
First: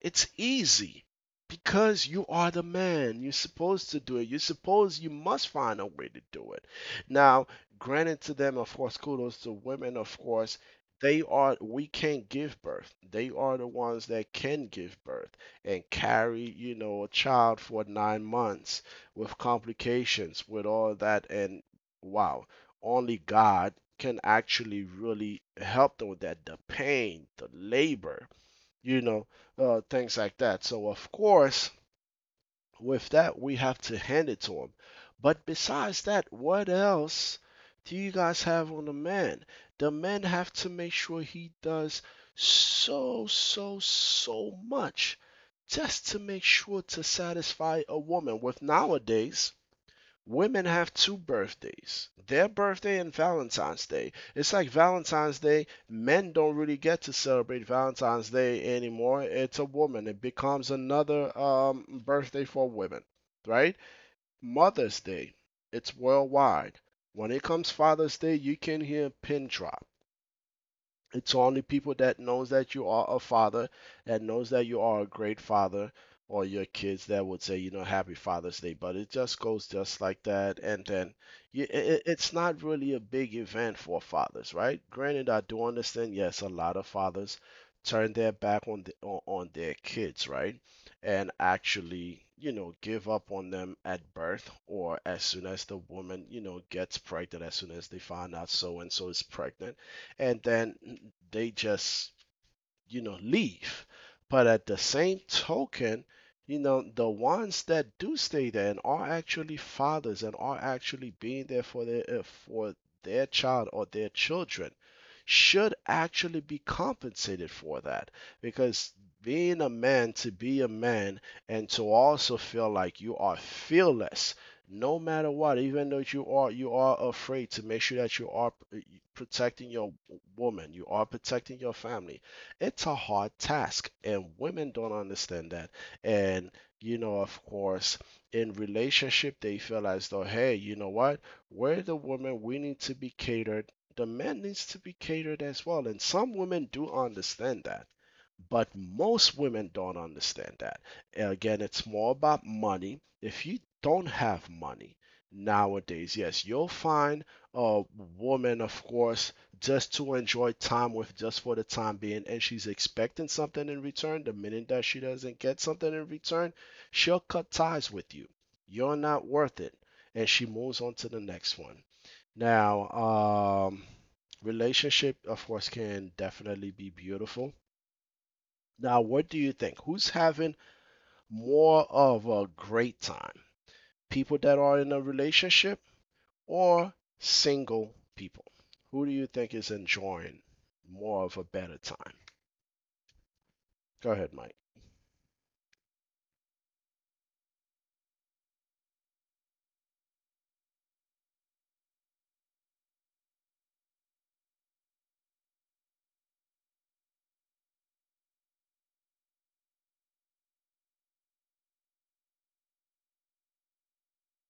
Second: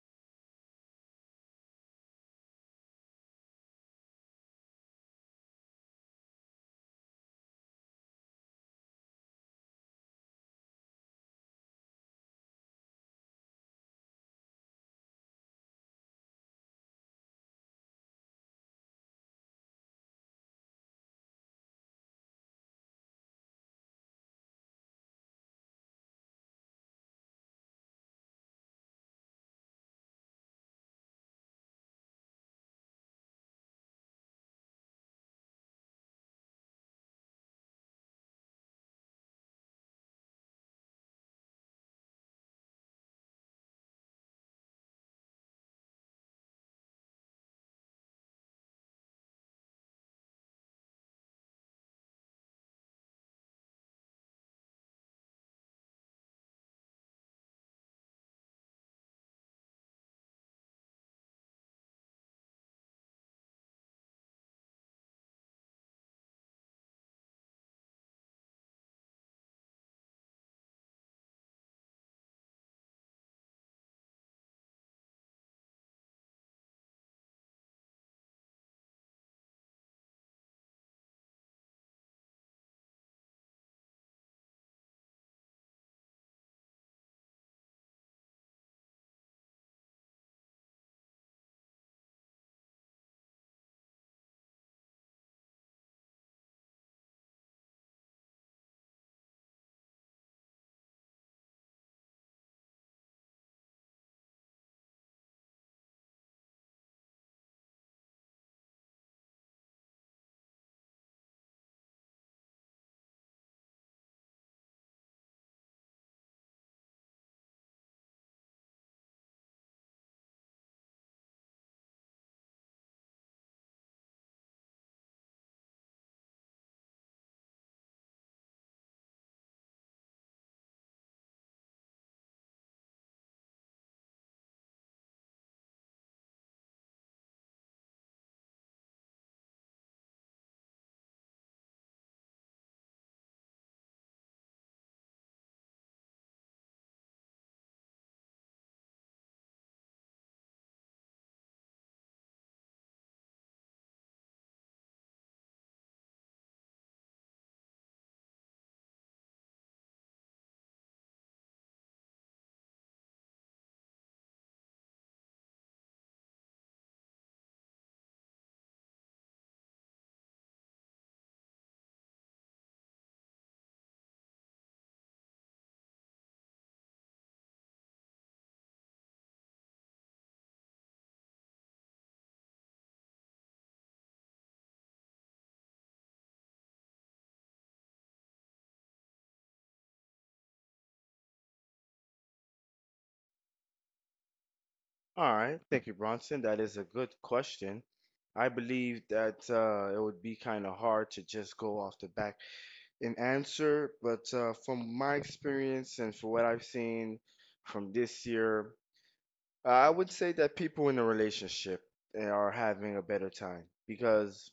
S1: it's easy because you are the man. You're supposed to do it. You must find a way to do it. Now, granted to them, of course, kudos to women, of course. We can't give birth. They are the ones that can give birth and carry, you know, a child for 9 months with complications, with all that. And wow, only God can actually really help them with that. The pain, the labor, you know, things like that. So, of course, with that, we have to hand it to him. But besides that, what else do you guys have on the man? The men have to make sure he does so, so, so much just to make sure to satisfy a woman. With nowadays, women have two birthdays: their birthday and Valentine's Day. It's like Valentine's Day, men don't really get to celebrate Valentine's Day anymore. It's a woman. It becomes another birthday for women, right? Mother's Day, it's worldwide. When it comes Father's Day, you can hear a pin drop. It's only people that knows that you are a father, that knows that you are a great father, or your kids that would say, you know, Happy Father's Day. But it just goes just like that, and then it's not really a big event for fathers, right? Granted, I do understand. Yes, a lot of fathers turn their back on on their kids, right? And actually, you know, give up on them at birth or as soon as the woman, you know, gets pregnant, as soon as they find out so and so is pregnant and then they just leave. But at the same token, you know, the ones that do stay there and are actually fathers and are actually being there for their child or their children should actually be compensated for that because being a man, to be a man, and to also feel like you are fearless no matter what, even though you are afraid, to make sure that you are protecting your woman, you are protecting your family. It's a hard task, and women don't understand that. And, you know, of course, in relationship, they feel as though, hey, you know what, we're the woman, we need to be catered. The man needs to be catered as well, and some women do understand that, but most women don't understand that. And again, it's more about money. If you don't have money nowadays, yes, you'll find a woman, of course, just to enjoy time with, just for the time being, and she's expecting something in return. The minute that she doesn't get something in return, she'll cut ties with you. You're not worth it, and she moves on to the next one. Now, um relationship of course can definitely be beautiful. Now, what do you think, who's having more of a great time, people that are in a relationship or single people? Who do you think is enjoying more of a better time? Go ahead, Mike.
S2: All right, thank you, Bronson. That is a good question. I believe that it would be kind of hard to just go off the back and answer, but from my experience and for what I've seen from this year, I would say that people in a relationship are having a better time because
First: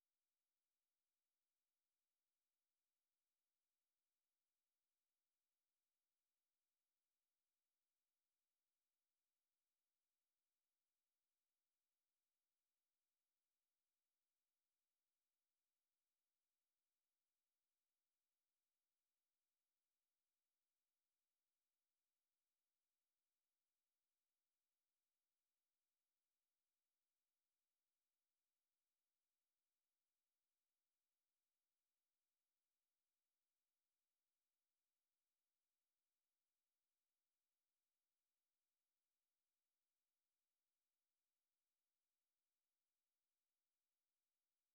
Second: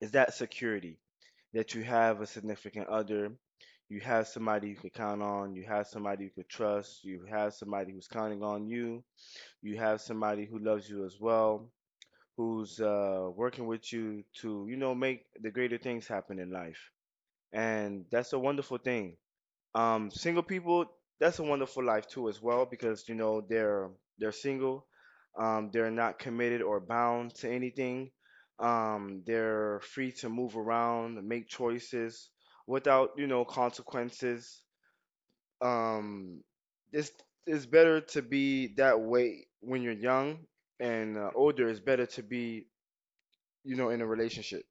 S2: is that security that you have a significant other, you have somebody you can count on, you have somebody you could trust, you have somebody who's counting on you, you have somebody who loves you as well, who's working with you to, you know, make the greater things happen in life. And that's a wonderful thing. Single people, that's a wonderful life too as well because you know they're single, they're not committed or bound to anything. They're free to move around, make choices without, you know, consequences. Um, it's it's better to be that way when you're young and older. It's better to be, you know, in a relationship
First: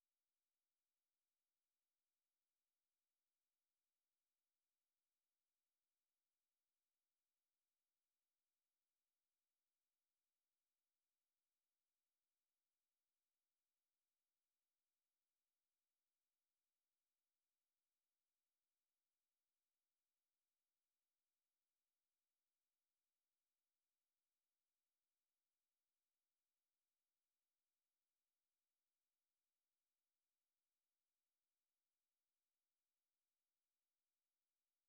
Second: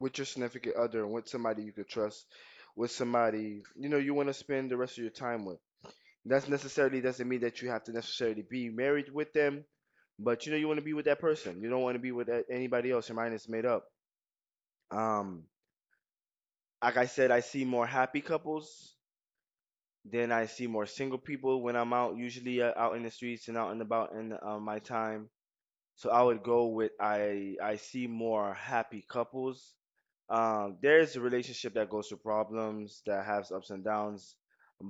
S2: with your significant other and with somebody you could trust, with somebody you know you want to spend the rest of your time with. That's necessarily doesn't mean that you have to necessarily be married with them, but you know you want to be with that person. You don't want to be with anybody else. Your mind is made up. Um, like I said, I see more happy couples than I see more single people when I'm out, usually out in the streets and out and about in my time. So I would go with I see more happy couples. There's a relationship that goes through problems, that has ups and downs,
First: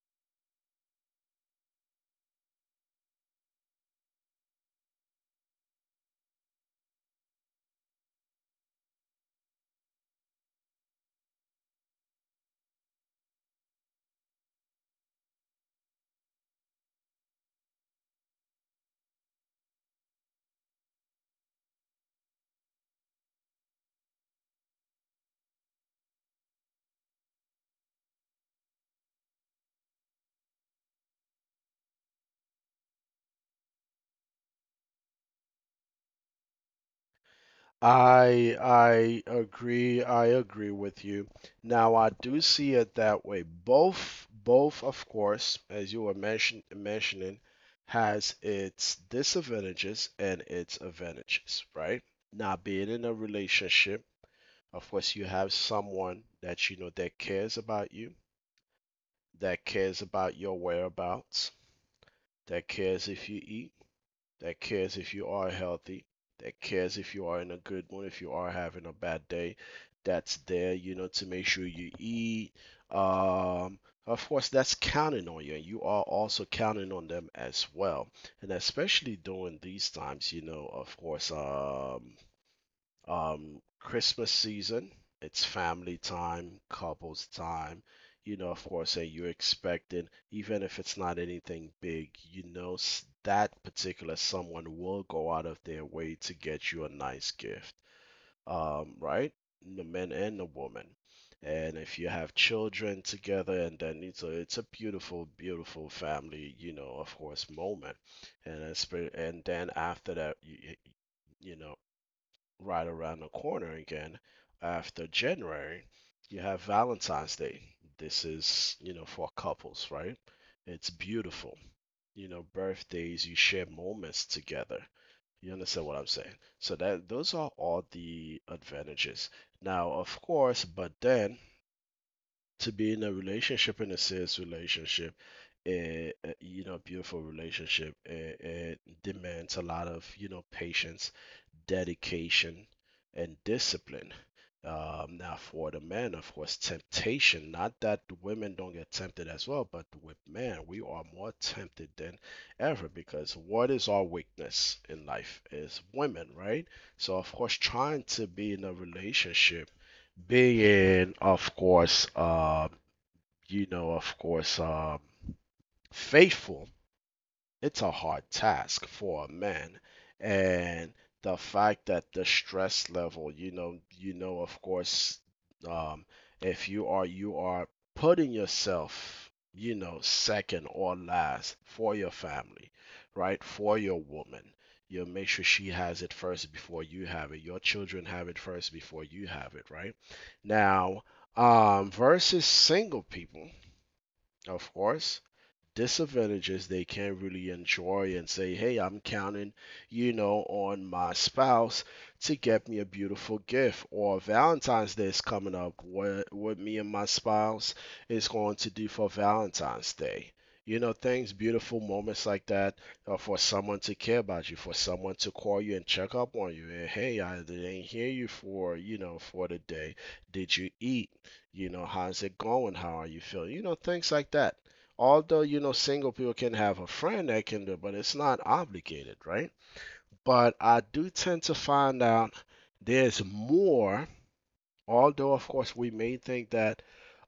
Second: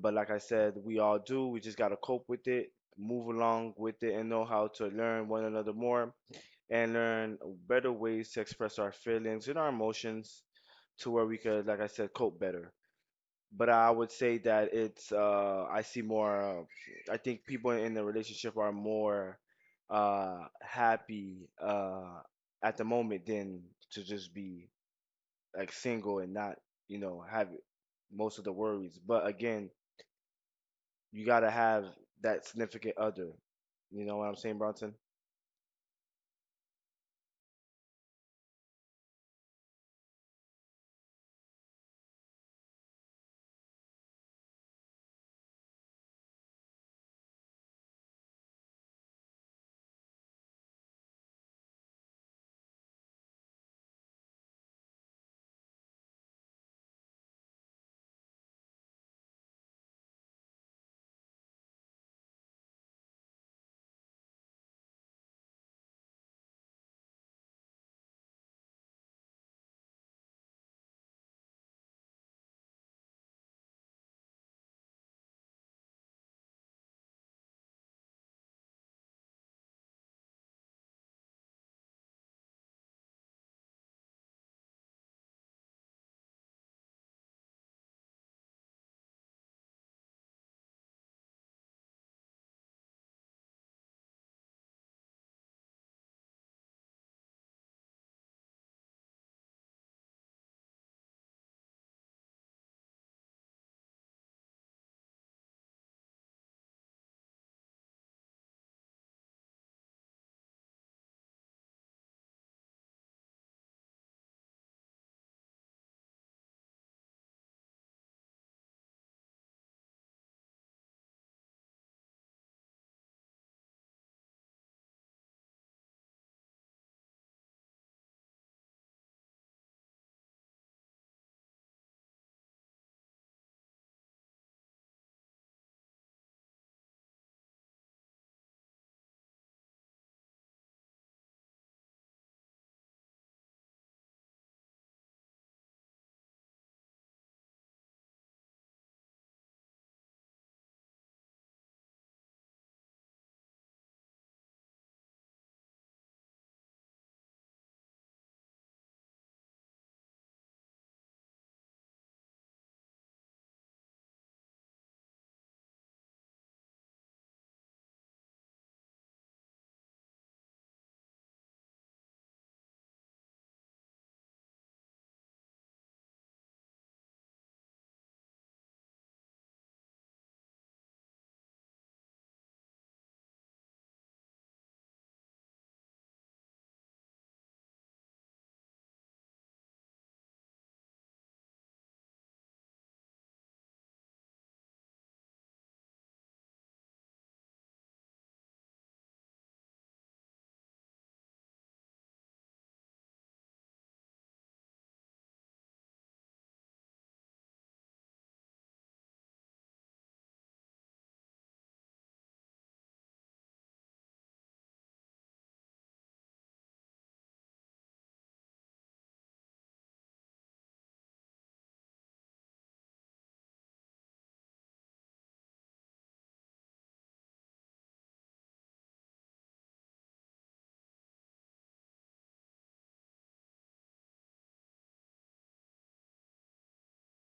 S2: but like I said, we all do. We just gotta cope with it, move along with it, and know how to learn one another more and learn better ways to express our feelings and our emotions to where we could, like I said, cope better. But I would say that it's I see more. I think people in the relationship are more happy at the moment than to just be like single and not, you know, have most of the worries. But again, you gotta have that significant other. You know what I'm saying, Bronson?
S1: I agree. I agree with you. Now I do see it that way. Both of course, as you were mentioning, has its disadvantages and its advantages, right? Now being in a relationship, of course you have someone that you know that cares about you, that cares about your whereabouts, that cares if you eat, that cares if you are healthy, that cares if you are in a good mood, if you are having a bad day, that's there, you know, to make sure you eat. Um, of course, that's counting on you, and you are also counting on them as well. And especially during these times, you know, of course, Christmas season, it's family time, couples time. You know, of course, and you're expecting, even if it's not anything big, you know, that particular someone will go out of their way to get you a nice gift. Right? The men and the woman. And if you have children together, and then it's a beautiful, beautiful family, you know, of course, moment. And then after that, you know, right around the corner again after January, you have Valentine's Day. This is, you know, for couples, right? It's beautiful. You know, birthdays, you share moments together. You understand what I'm saying? So that those are all the advantages. Now, of course, but then to be in a relationship, in a serious relationship, a you know, beautiful relationship, it demands a lot of, you know, patience, dedication and discipline. Now, for the men, of course, temptation, not that the women don't get tempted as well, but with men, we are more tempted than ever because what is our weakness in life is women, right? So, of course, trying to be in a relationship, being, of course, you know, of course, faithful, it's a hard task for a man. And the fact that the stress level, you know, of course, um, if you are putting yourself, you know, second or last for your family, right? For your woman. You make sure she has it first before you have it. Your children have it first before you have it, right? Now, versus single people, of course, disadvantages, they can not really enjoy and say, hey, I'm counting, you know, on my spouse to get me a beautiful gift. Or Valentine's Day is coming up. What me and my spouse is going to do for Valentine's Day. You know, things, beautiful moments like that, for someone to care about you, for someone to call you and check up on you. And, hey, I didn't hear you for the day. Did you eat? You know, how's it going? How are you feeling? You know, things like that, although you know single people can have a friend that can do it, but it's not obligated, right? But I do tend to find out there's more, although of course we may think that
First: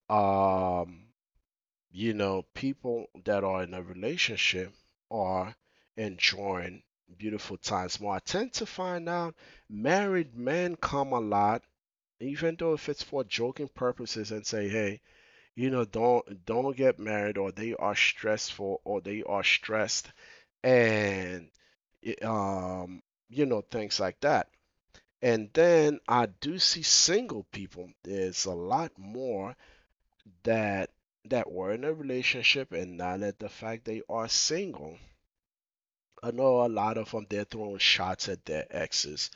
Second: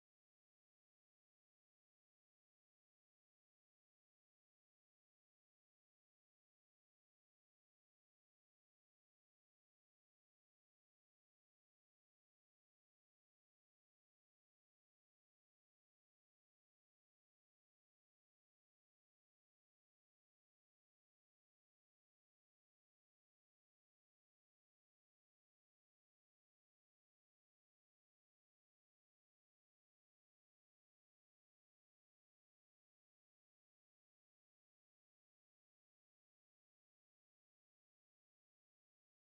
S1: um, you know, people that are in a relationship are enjoying beautiful times more. I tend to find out married men come a lot, even though if it's for joking purposes and say, hey, you know, don't get married or they are stressful or they are stressed and it, um you know, things like that. And then I do see single people, there's a lot more that that were in a relationship and now that the fact they are single, I know a lot of them, they're throwing shots at their exes,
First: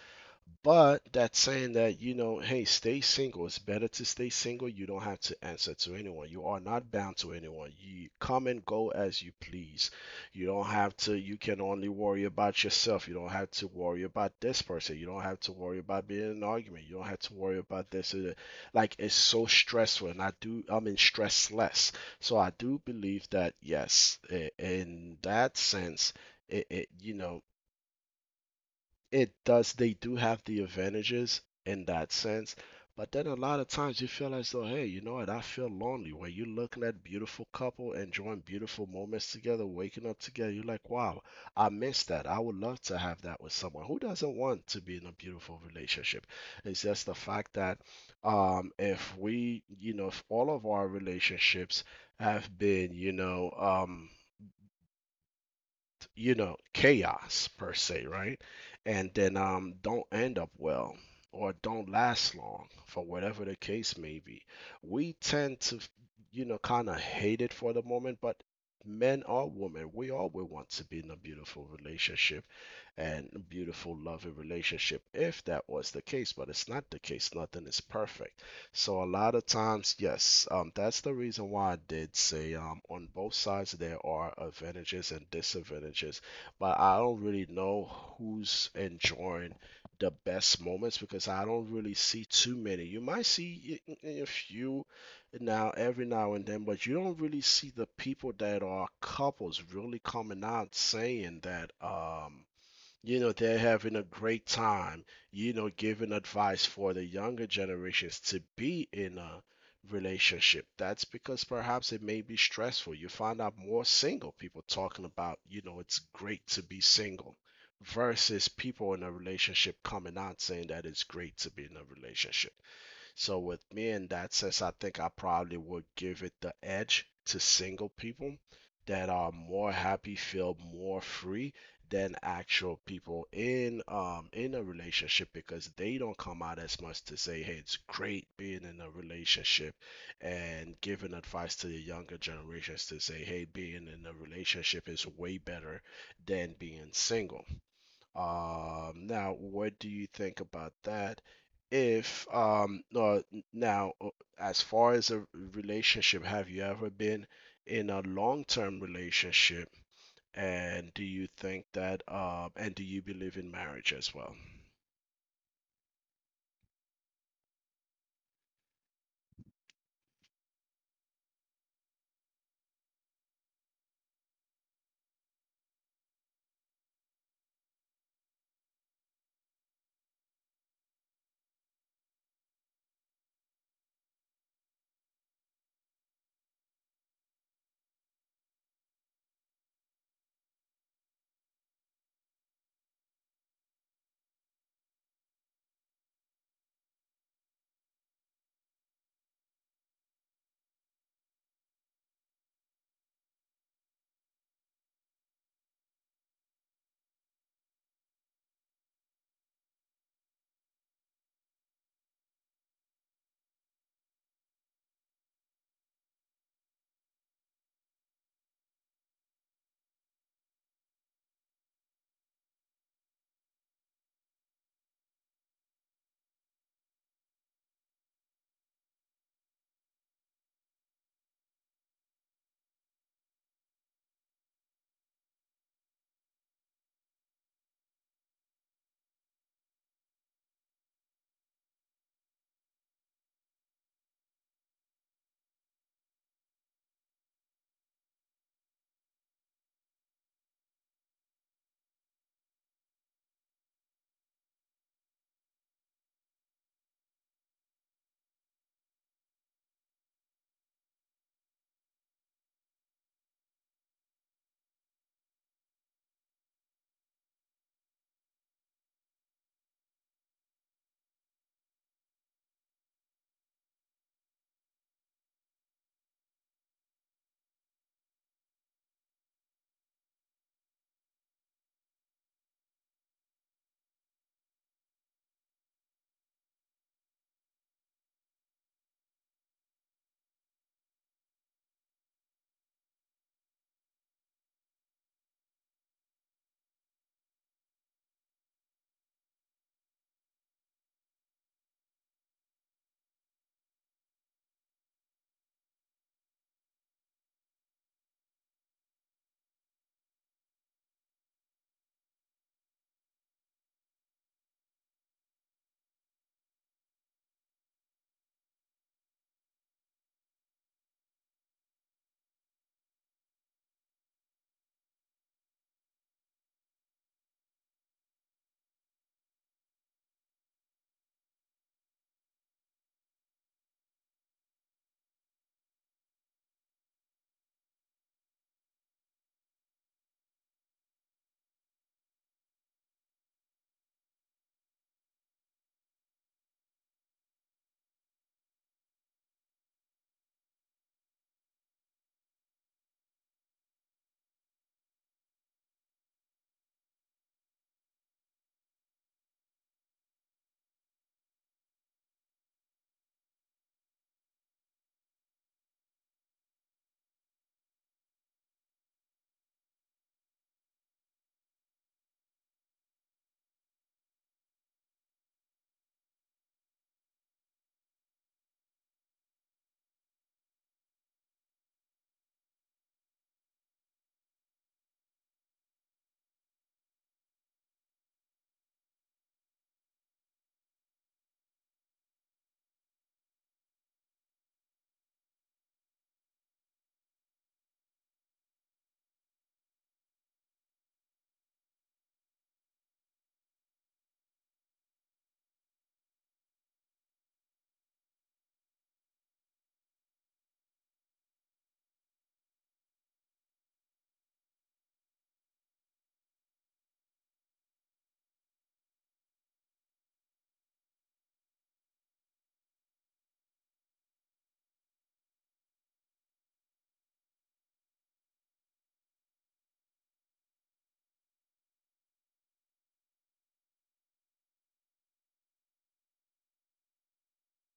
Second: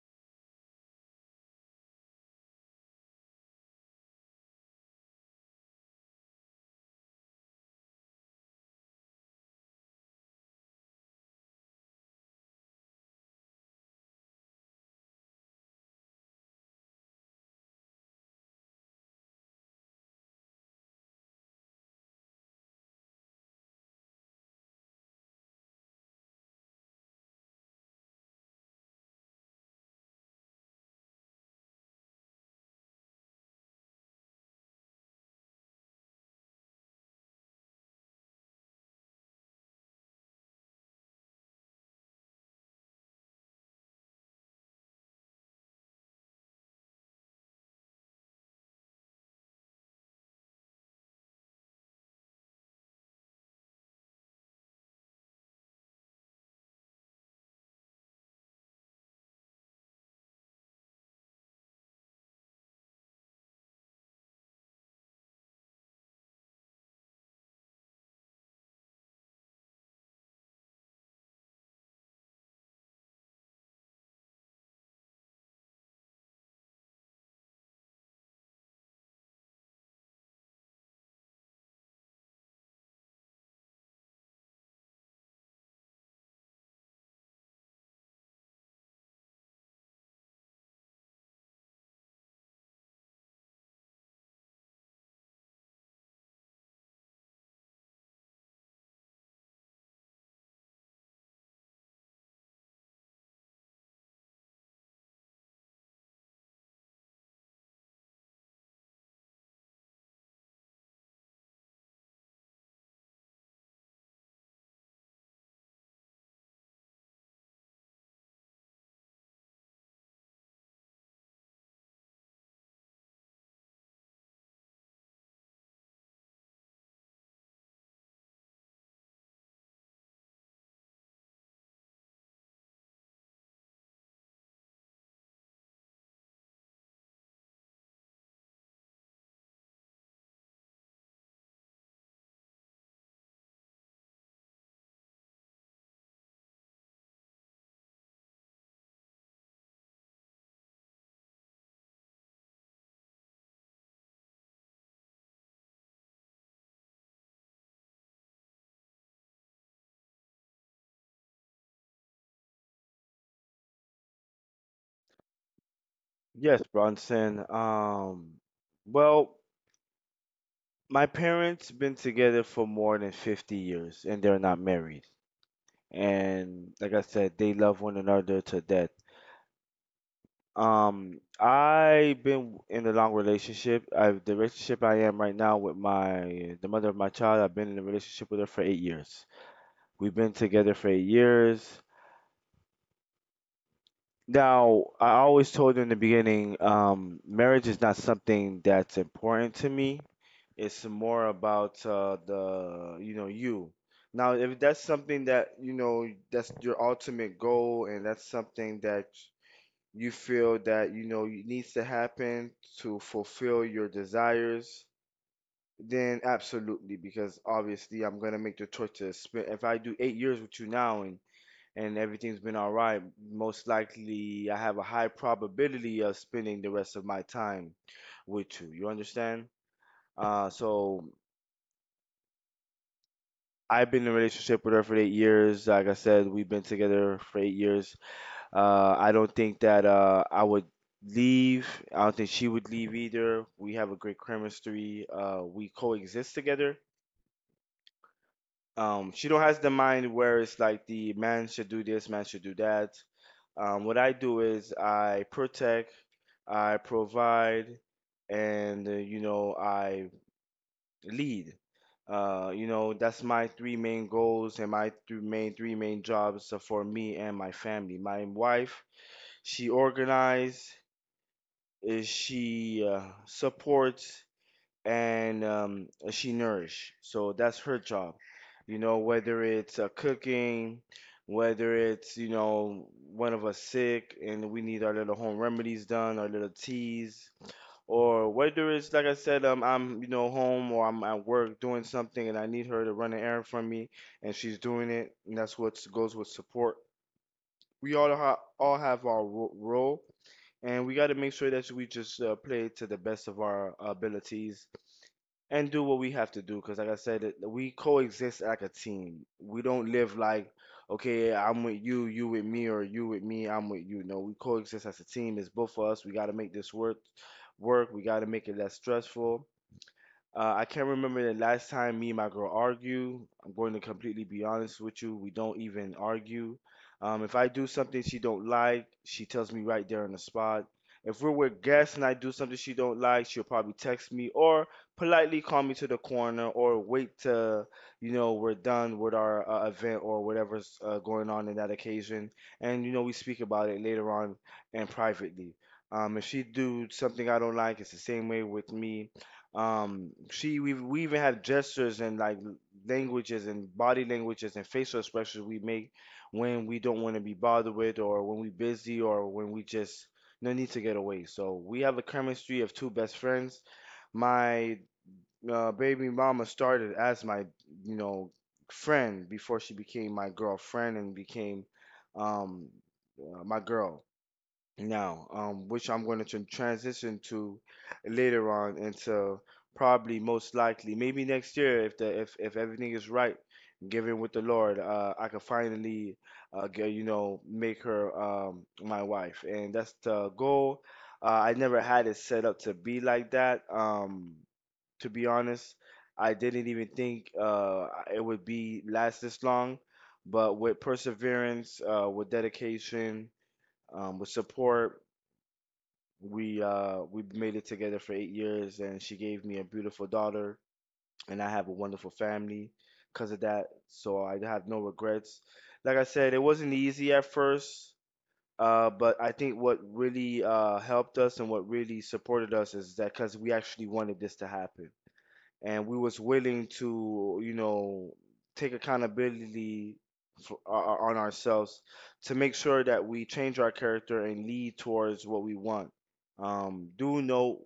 S1: but that's saying that, you know, hey, stay single. It's better to stay single. You don't have to answer to anyone. You are not bound to anyone. You come and go as you please. You don't have to, you can only worry about yourself. You don't have to worry about this person. You don't have to worry about being in an argument. You don't have to worry about this. Like, it's so stressful. And I mean, stress less. So I do believe that, yes, in that sense, it you know, it does they do have the advantages in that sense, but then a lot of times you feel as though, hey, you know what I feel lonely. When you're looking at beautiful couple enjoying beautiful moments together, waking up together, you're like, wow, I miss that. I would love to have that with someone. Who doesn't want to be in a beautiful relationship? It's just the fact that if we you know if all of our relationships have been, chaos per se, right? And then, don't end up well or don't last long, for whatever the case may be. We tend to, kind of hate it for the moment, but men or women, we all will want to be in a beautiful relationship and a beautiful, loving relationship, if that was the case, but it's not the case. Nothing is perfect. So a lot of times, yes, that's the reason why I did say, on both sides there are advantages and disadvantages, but I don't really know who's enjoying the best moments, because I don't really see too many. You might see a few now, every now and then, but you don't really see the people that are couples really coming out saying that. You know, they're having a great time, you know, giving advice for the younger generations to be in a relationship. That's because perhaps it may be stressful. You find out more single people talking about, you know, it's great to be single, versus people in a relationship coming out saying that it's great to be in a relationship. So with me, in that sense, I think I probably would give it the edge to single people that are more happy, feel more free, than actual people in in a relationship, because they don't come out as much to say, hey, it's great being in a relationship, and giving advice to the younger generations to say, hey, being in a relationship is way better than being single. Now, what do you think about that? If no, now, as far as a relationship, have you ever been in a long-term relationship? And do you think that, and do you believe in marriage as well?
S2: Yes, Bronson. Well, my parents been together for more than 50 years and they're not married. And like I said, they love one another to death. I've been in a long relationship. I the relationship I am right now with my the mother of my child, I've been in a relationship with her for 8 years. We've been together for 8 years. Now, I always told her in the beginning, marriage is not something that's important to me. It's more about you know, you. Now, if that's something that, you know, that's your ultimate goal and that's something that you feel that, you know, needs to happen to fulfill your desires, then absolutely, because obviously I'm gonna make the choice to spend, if I do 8 years with you now and everything's been all right, most likely I have a high probability of spending the rest of my time with you. You understand? So I've been in a relationship with her for 8 years. Like I said, we've been together for 8 years. I don't think that I would leave. I don't think she would leave either. We have a great chemistry. We coexist together. She don't has the mind where it's like the man should do this, man should do that. What I do is I protect, I provide, and you know I lead. You know that's my three main goals and my three main jobs for me and my family. My wife, she organize, she supports, and she nourish. So that's her job. You know, whether it's cooking, whether it's, you know, one of us sick and we need our little home remedies done, our little teas, or whether it's, like I said, I'm, you know, home or I'm at work doing something and I need her to run an errand for me and she's doing it. And that's what goes with support. We all have our role and we got to make sure that we just play to the best of our abilities and do what we have to do. Because, like I said, we coexist like a team. We don't live like, okay, I'm with you, you with me, or you with me, I'm with you. No, we coexist as a team. It's both of us. We got to make this work. We got to make it less stressful. I can't remember the last time me and my girl argue. I'm going to completely be honest with you. We don't even argue. If I do something she don't like, she tells me right there on the spot. If we're with guests and I do something she don't like, she'll probably text me or politely call me to the corner or wait till, you know, we're done with our event or whatever's going on in that occasion, and you know we speak about it later on and privately. If she do something I don't like, it's the same way with me. She we even have gestures and like languages and body languages and facial expressions we make when we don't want to be bothered with or when we're busy or when we just no need to get away. So we have a chemistry of two best friends. My baby mama started as my, you know, friend before she became my girlfriend and became um my girl now, which I'm going to transition to later on into probably most likely, maybe next year if the if everything is right, given with the Lord, I could finally, get, you know, make her my wife, and that's the goal. I never had it set up to be like that. To be honest, I didn't even think it would be last this long, but with perseverance, with dedication, with support. We made it together for 8 years, and she gave me a beautiful daughter, and I have a wonderful family because of that. So I have no regrets. Like I said, it wasn't easy at first, but I think what really helped us and what really supported us is that because we actually wanted this to happen and we was willing to, you know, take accountability for, uh, uh, on ourselves to make sure that we change our character and lead towards what we want. Do know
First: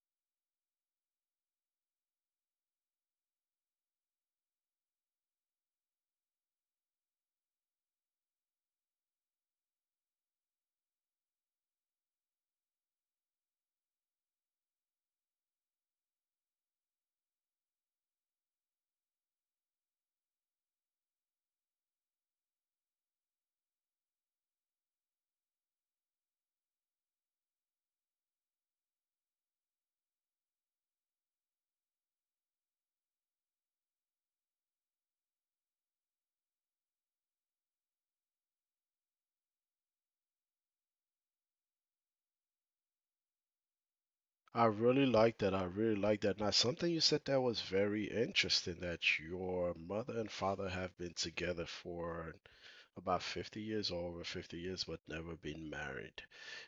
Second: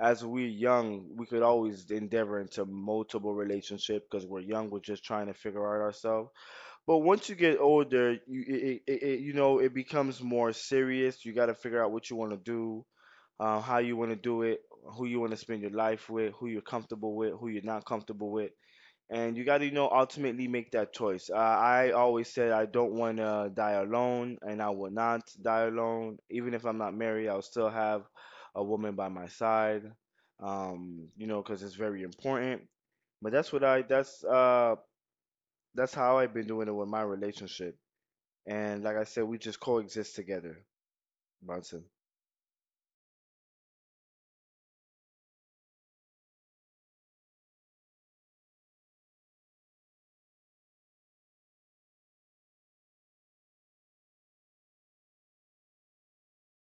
S2: as we're young we could always endeavor into multiple relationship because we're young we're just trying to figure out ourselves, but once you get older you you know it becomes more serious. You got to figure out what you want to do, how you want to do it, who you want to spend your life with, who you're comfortable with, who you're not comfortable with, and you got to, you know, ultimately make that choice. I always said I don't want to die alone, and I will not die alone. Even if I'm not married, I'll still have a woman by my side, you know, because it's very important. But that's how I've been doing it with my relationship. And like I said, we just coexist together, Bronson.
S1: I really like that. I really like that. Now, something you said that was very interesting, that your mother and father have been together for about 50 years, or over 50 years, but never been married.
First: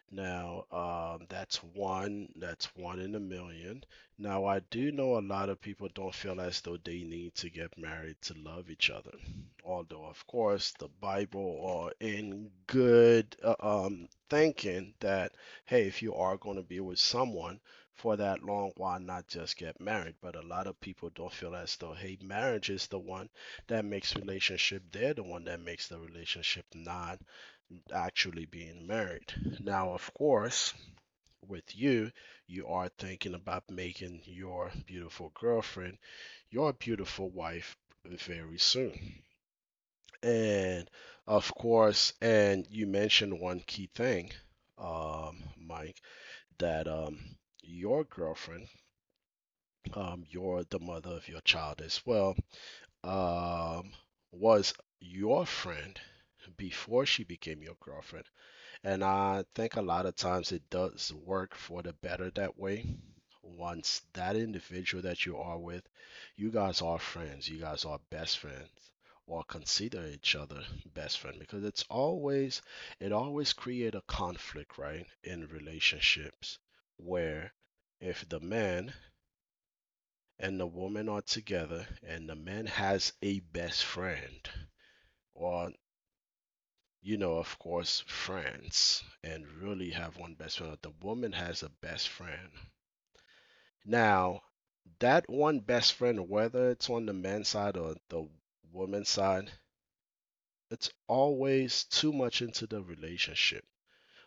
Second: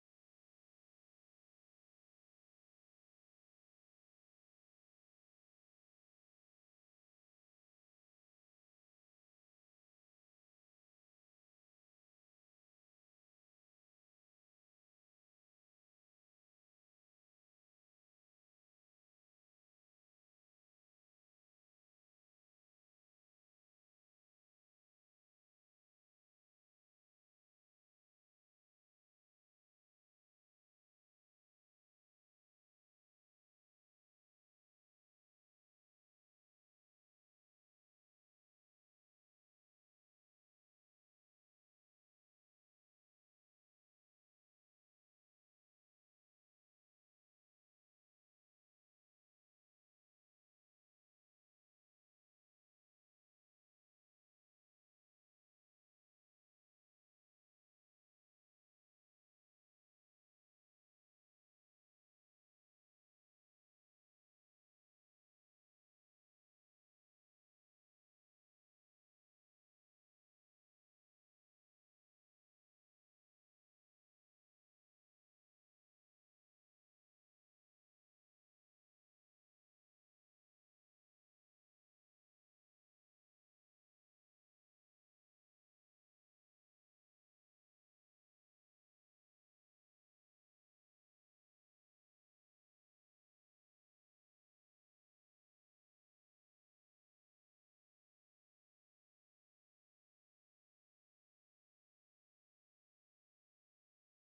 S1: Now, that's one in a million. Now, I do know a lot of people don't feel as though they need to get married to love each other. Although, of course, the Bible are in good thinking that, hey, if you are going to be with someone for that long, why not just get married? But a lot of people don't feel as though, hey, marriage is the one that makes relationship. They're the one that makes the relationship, not actually being married. Now, of course, with you, you are thinking about making your beautiful girlfriend your beautiful wife very soon. And of course, and you mentioned one key thing, Mike, that your girlfriend, you're the mother of your child as well, um, was your friend before she became your girlfriend. And I think a lot of times it does work for the better that way. Once that individual that you are with, you guys are friends, you guys are best friends, or consider each other best friend, because it always create a conflict, right, in relationships, where if the man and the woman are together and the man has a best friend, or, you know, of course, friends, and really have one best friend. The woman has a best friend. Now, that one best friend, whether it's on the man's side or the woman's side, it's always too much into the relationship,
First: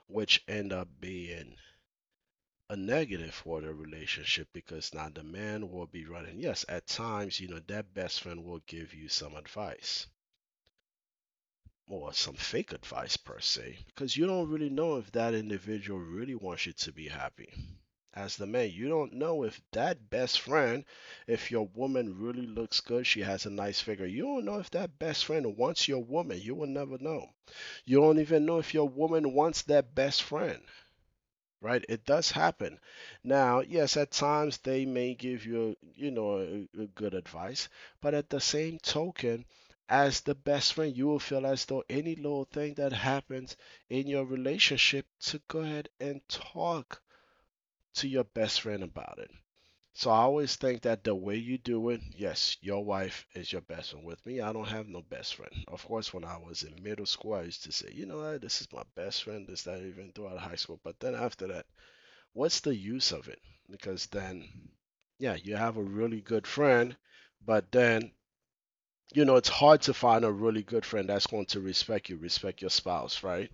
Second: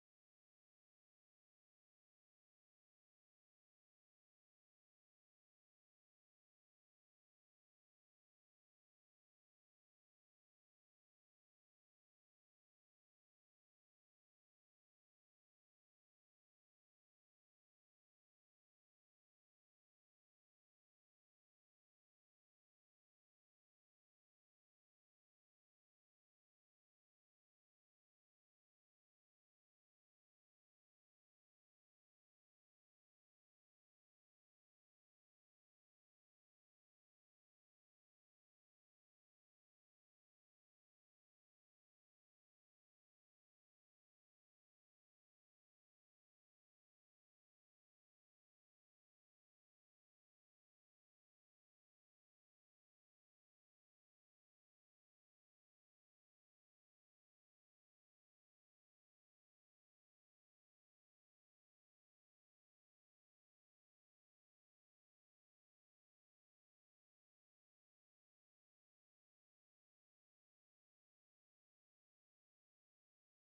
S1: which end up being a negative for the relationship, because now the man will be running. Yes, at times, you know, that best friend will give you some advice, or some fake advice per se, because you don't really know if that individual really wants you to be happy. As the man, you don't know if that best friend, if your woman really looks good, she has a nice figure, you don't know if that best friend wants your woman. You will never know. You don't even know if your woman wants that best friend, right? It does happen. Now, yes, at times they may give you, you know, a good advice, but at the same token, as the best friend, you will feel as though any little thing that happens in your relationship, to go ahead and talk to your best friend about it. So I always think that the way you do it, yes, your wife is your best friend. With me, I don't have no best friend. Of course, when I was in middle school, I used to say, you know what, this is my best friend, this, that, even throughout high school. But then after that, what's the use of it? Because then, yeah, you have a really good friend, but then, you know, it's hard to find a really good friend that's going to respect you, respect your spouse, right?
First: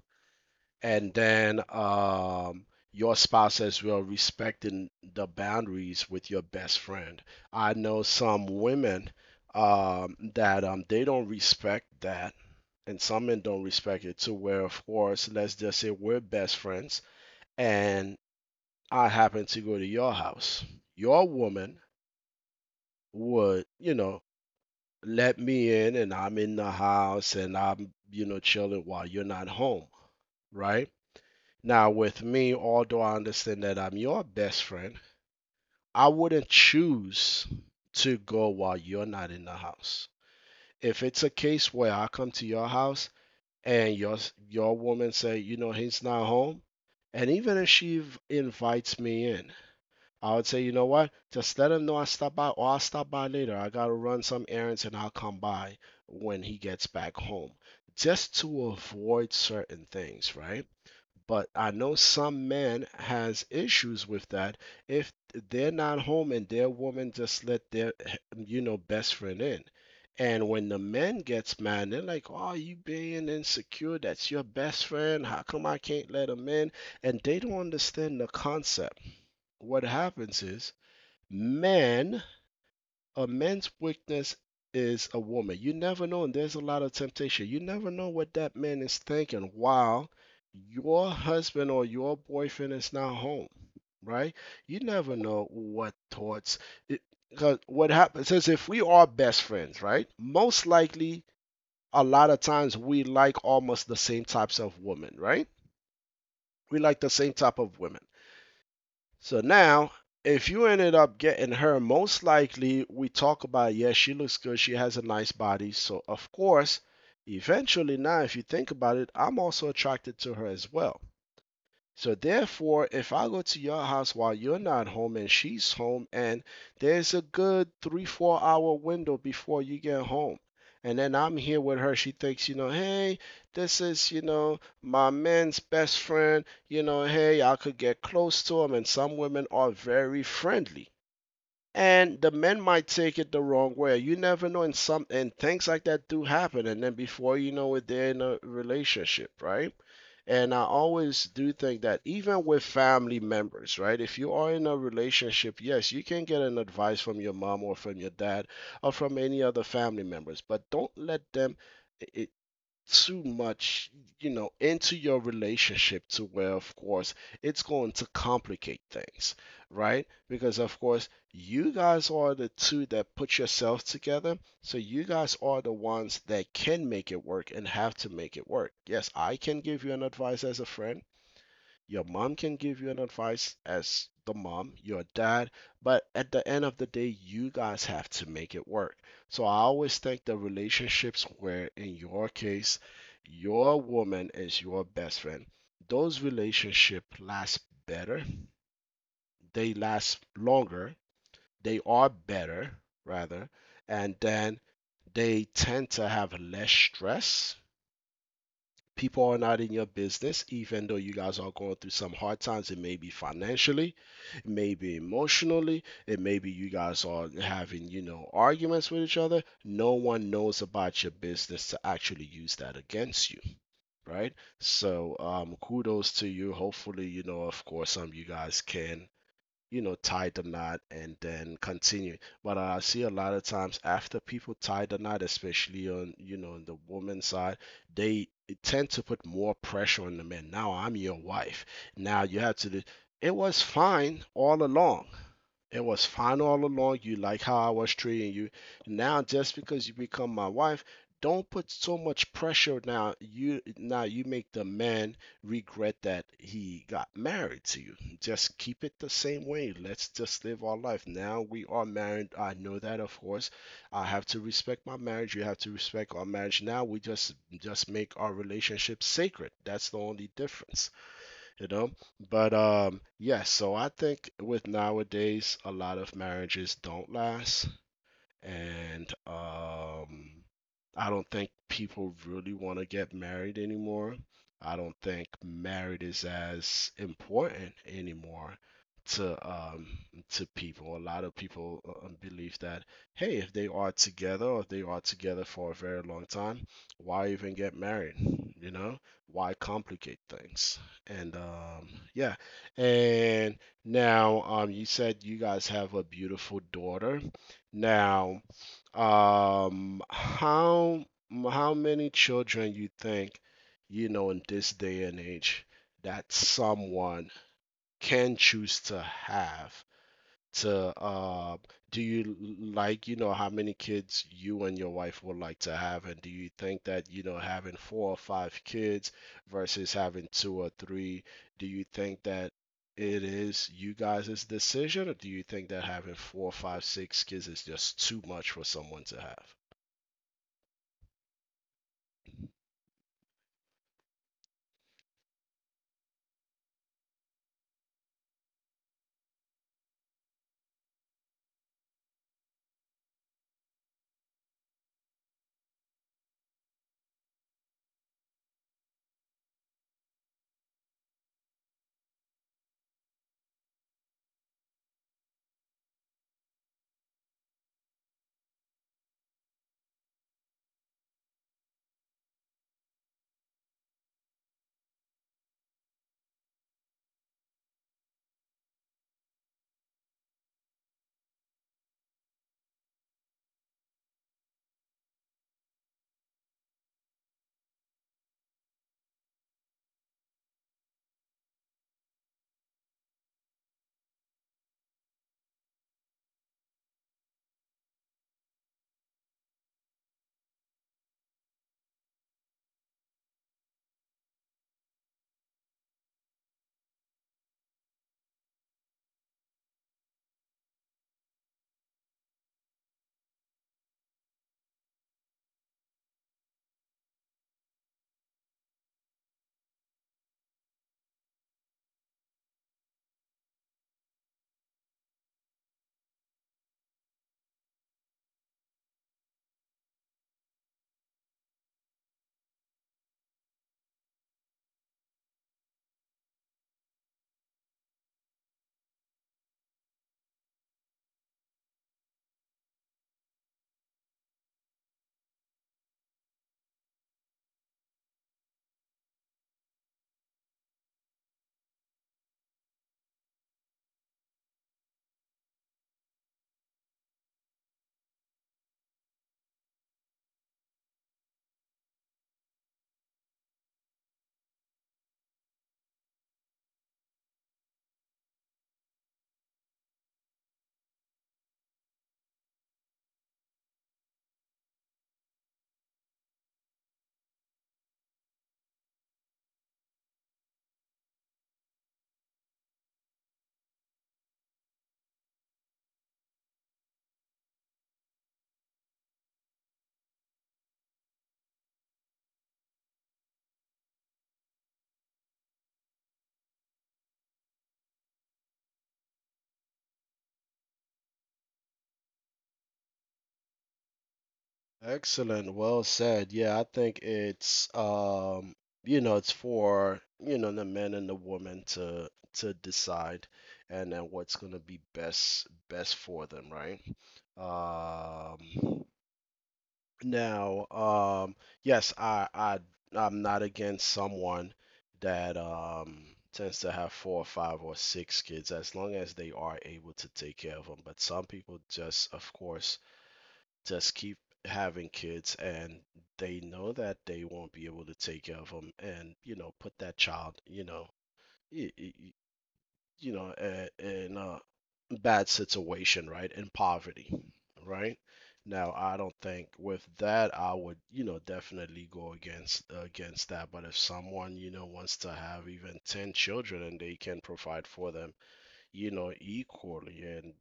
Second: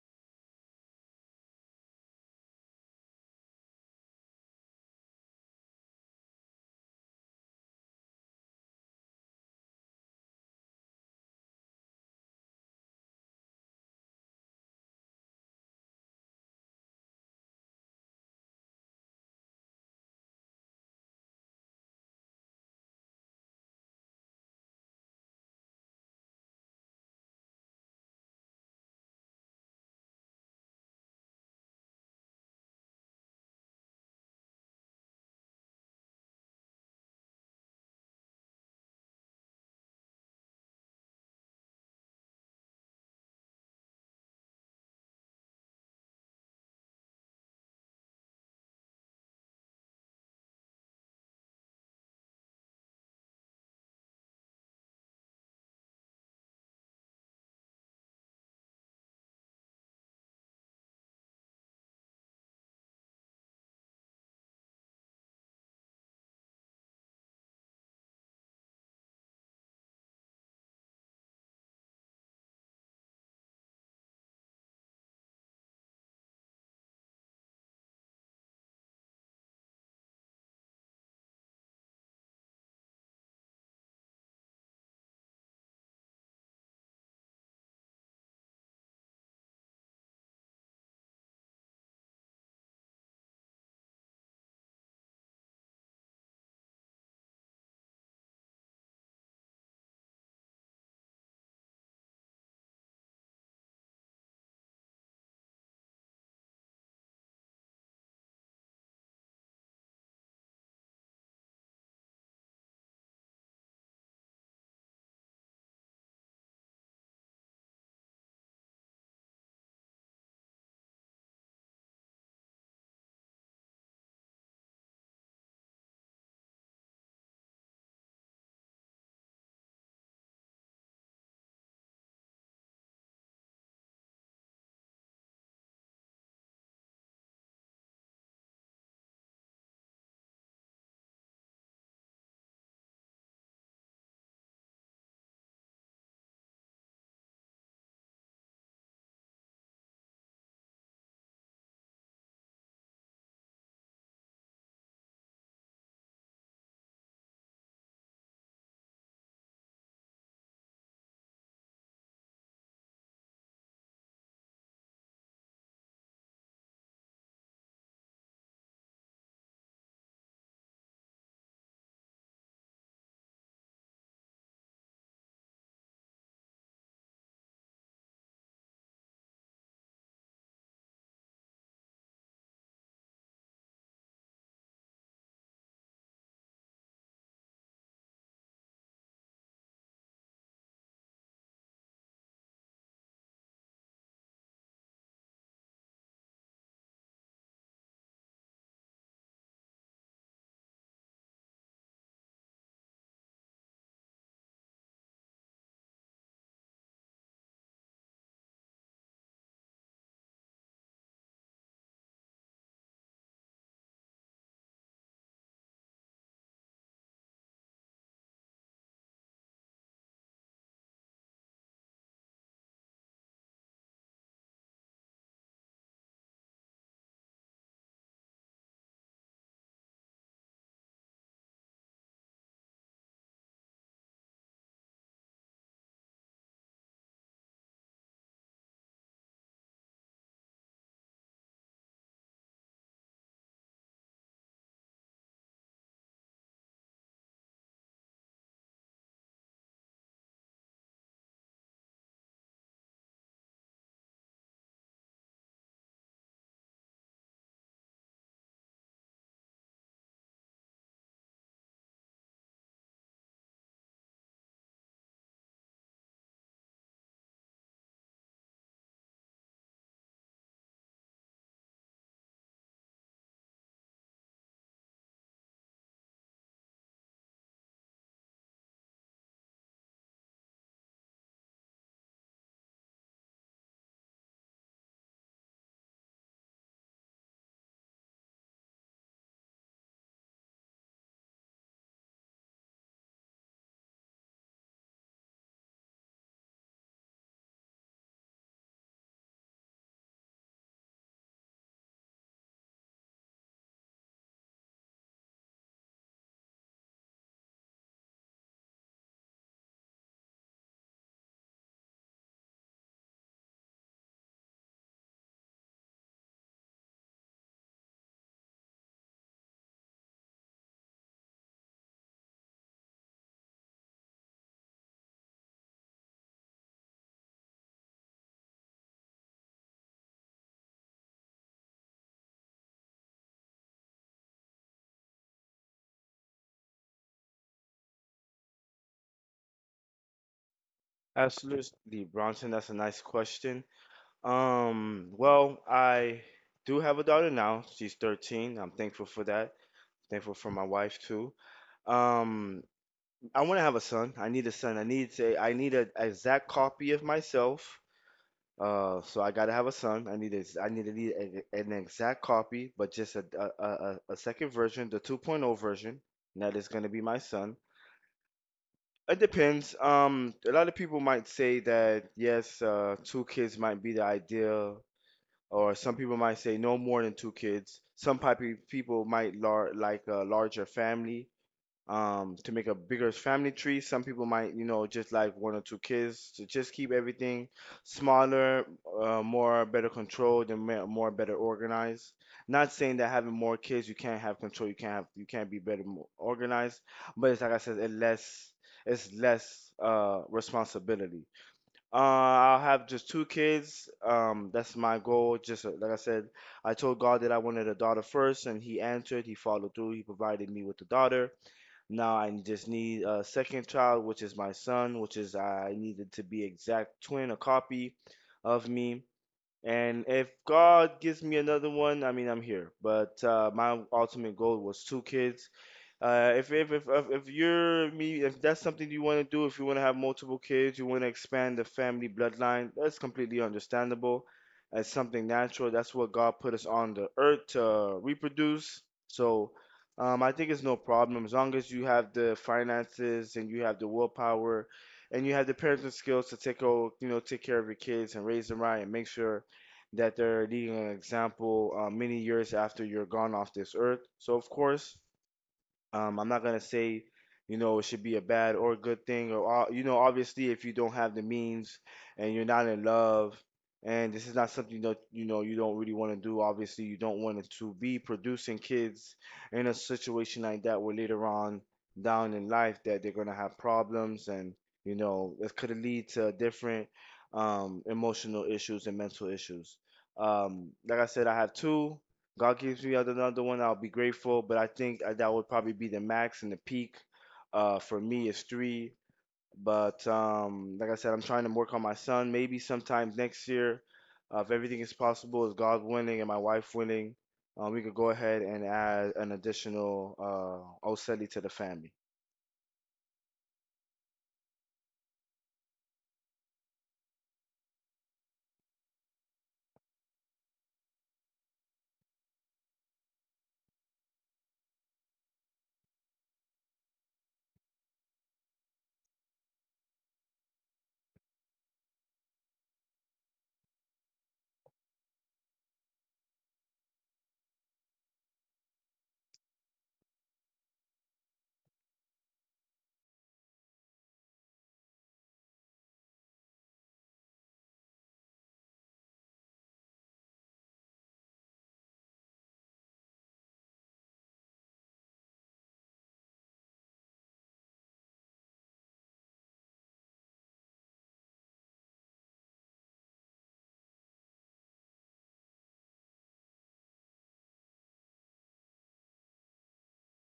S1: And then, your spouse as well respecting the boundaries with your best friend. I know some women, that, they don't respect that, and some men don't respect it, to where, of course, let's just say we're best friends, and I happen to go to your house. Your woman would, you know, let me in, and I'm in the house and I'm, you know, chilling while you're not home, right? Now, with me, although I understand that I'm your best friend, I wouldn't choose to go while you're not in the house. If it's a case where I come to your house, and your woman say, you know, he's not home, and even if she invites me in, I would say, you know what? Just let him know I stopped by, or I'll stop by later. I gotta run some errands and I'll come by when he gets back home. Just to avoid certain things, right? But I know some men has issues with that, if they're not home and their woman just let their, you know, best friend in. And when the men gets mad, they're like, "Oh, you being insecure? That's your best friend. How come I can't let him in?" And they don't understand the concept. What happens is, man, a man's weakness is a woman. You never know, and there's a lot of temptation. You never know what that man is thinking while your husband or your boyfriend is not home, right? You never know what thoughts. Because what happens is, if we are best friends, right? Most likely, a lot of times we like almost the same types of women, right? We like the same type of women. So now, if you ended up getting her, most likely we talk about, yes, yeah, she looks good, she has a nice body. So, of course, eventually, now, if you think about it, I'm also attracted to her as well. So therefore, if I go to your house while you're not home and she's home, and there's a good three, 4 hour window before you get home. And then I'm here with her. She thinks, you know, hey, this is, you know, my man's best friend. You know, hey, I could get close to him. And some women are very friendly. And the men might take it the wrong way. You never know, and some and things like that do happen. And then before you know it, they're in a relationship, right? And I always do think that even with family members, right? If you are in a relationship, yes, you can get an advice from your mom or from your dad, or from any other family members, but don't let them too much, you know, into your relationship, to where, of course, it's going to complicate things, right? Because, of course, you guys are the two that put yourselves together, so you guys are the ones that can make it work and have to make it work. Yes, I can give you an advice as a friend. Your mom can give you an advice as the mom, your dad, but at the end of the day, you guys have to make it work. So I always think the relationships where, in your case, your woman is your best friend, those relationships last better, they last longer, they are better, rather, and then they tend to have less stress. People are not in your business, even though you guys are going through some hard times. It may be financially, it may be emotionally, it may be you guys are having, arguments with each other. No one knows about your business to actually use that against you, right? So, kudos to you. Hopefully, you know, of course, some of you guys can, you know, tie the knot and then continue. But I see a lot of times after people tie the knot, especially on, you know, on the woman's side, they tend to put more pressure on the men. Now I'm your wife. Now you have to do. It was fine all along. It was fine all along. You like how I was treating you. Now, just because you become my wife, don't put so much pressure. Now you make the man regret that he got married to you. Just keep it the same way. Let's just live our life. Now we are married. I know that, of course. I have to respect my marriage. You have to respect our marriage. Now we just make our relationship sacred. That's the only difference, you know. But yeah, so I think with nowadays a lot of marriages don't last, and I don't think people really want to get married anymore. I don't think married is as important anymore to um, to people. A lot of people believe that, hey, if they are together or if they are together for a very long time, why even get married? You know, why complicate things? And um, yeah, and now, you said you guys have a beautiful daughter. Now, how many children you think, you know, in this day and age that someone can choose to have to, uh, do you like, you know, how many kids you and your wife would like to have, and do you think that, you know, having four or five kids versus having two or three, do you think that it is you guys' decision, or do you think that having four five six kids is just too much for someone to have?
S2: Absolutely, Bronson, that's a nice question. Well, I do have a daughter now. She's 13. I'm thankful for that. Thankful for my wife too. Um, I want to have a son. I need a son. I need an exact copy of myself. So I gotta have a son. I need a, I need to need a, an exact copy, but just a second version, the 2.0 version. And that is gonna be my son. It depends. A lot of people might say that yes, two kids might be the ideal or some people might say no more than two kids. Some people might like a larger family to make a bigger family tree. Some people might, you know, just like one or two kids to just keep everything smaller, more better controlled, and more better organized. Not saying that having more kids you can't have control, you can't have, you can't be better organized, but it's like I said, it's less responsibility. I'll have just two kids. That's my goal. Just like I said, I told God that I wanted a daughter first, and He answered. He followed through. He provided me with a daughter. Now I just need a second child, which is my son, which is I needed to be exact twin, a copy of me. And if God gives me another one, I mean, I'm here. But my ultimate goal was two kids. If you're me, if that's something you want to do, if you want to have multiple kids, you want to expand the family bloodline, that's completely understandable. It's something natural. That's what God put us on the earth to reproduce. So, I think it's no problem as long as you have the finances and you have the willpower, and you have the parenting skills to take you know take care of your kids and raise them right and make sure that they're leading an example many years after you're gone off this earth. So of course. I'm not gonna say, you know, it should be a bad or good thing, or you know, obviously, if you don't have the means and you're not in love, and this is not something that, you know, you don't really want to do. Obviously, you don't want to be producing kids in a situation like that, where later on down in life that they're gonna have problems, and you know, it could lead to different emotional issues and mental issues. Like I said, I have two. God gives me another one, I'll be grateful. But I think that would probably be the max and the peak. For me, is three. But like I said, I'm trying to work on my son. Maybe sometime next year, if everything is possible, is God winning and my wife winning, we could go ahead and add an additional Oseli to the family.
S1: Excellent. Well said. Yeah, I think it's, you know, it's for, you know, the men and the women to decide and then what's gonna be best for them, right? Um now, yes, I I'm not against someone that tends to have four or five or six kids as long as they are able to take care of them. But some people just, of course, just keep having kids and they know that they won't be able to take care of them, and you know, put that child, you know, y- y- y- you know, in a bad situation, right, in poverty, right. Now I don't think with that I would, you know, definitely go against that. But if someone, you know, wants to have even 10 children and they can provide for them, you know, equally. And,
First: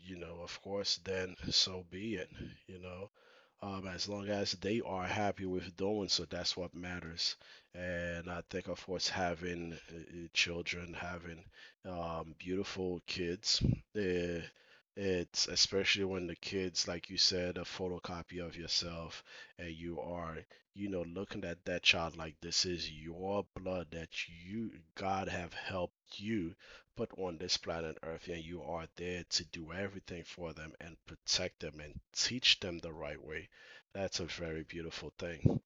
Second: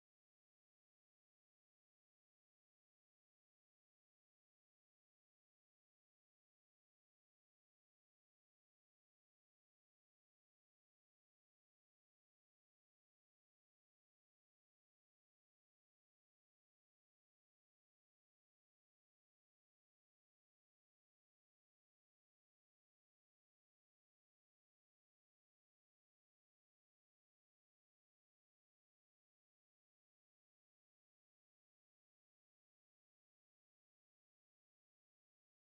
S1: you know, of course, then so be it, you know. As long as they are happy with doing so, that's what matters. And I think, of course, having children, having beautiful kids, uh, it's especially when the kids, like you said, a photocopy of yourself, and you are, you know, looking at that child like this is your blood that you, God have helped you put on this planet Earth, and you are there to do everything for them and protect them and teach them the right way. That's a very beautiful thing.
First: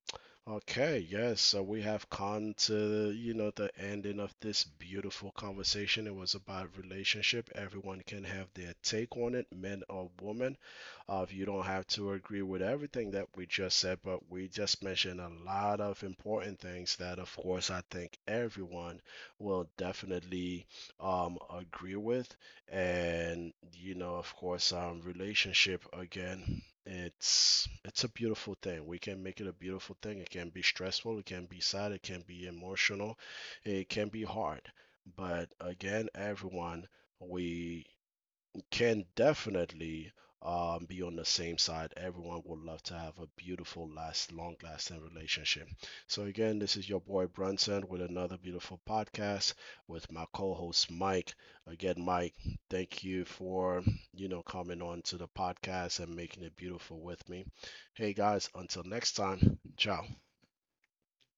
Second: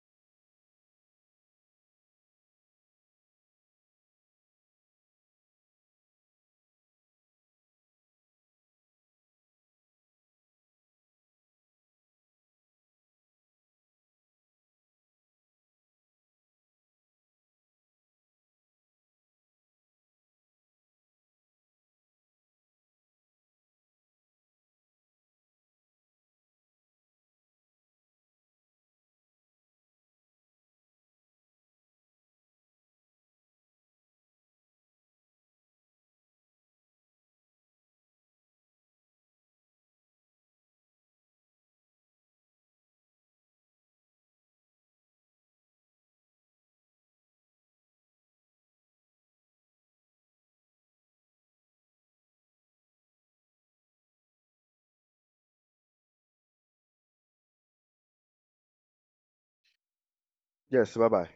S1: Okay, yes, so we have come to, you know, the ending of this beautiful conversation. It was about relationship. Everyone can have their take on it, men or women. You don't have to agree with everything that we just said, but we just mentioned a lot of important things that, of course, I think everyone will definitely agree with. And you know, of course, relationship again, it's a beautiful thing. We can make it a beautiful thing. It can be stressful, it can be sad, it can be emotional, it can be hard. But again, everyone, we can definitely, be on the same side. Everyone would love to have a beautiful, last, long-lasting relationship. So again, this is your boy Brunson with another beautiful podcast with my co-host Mike. Again, Mike, thank you for you know coming on to the podcast and making it beautiful with me. Hey guys, until next time, ciao.
S2: Yes. Bye bye.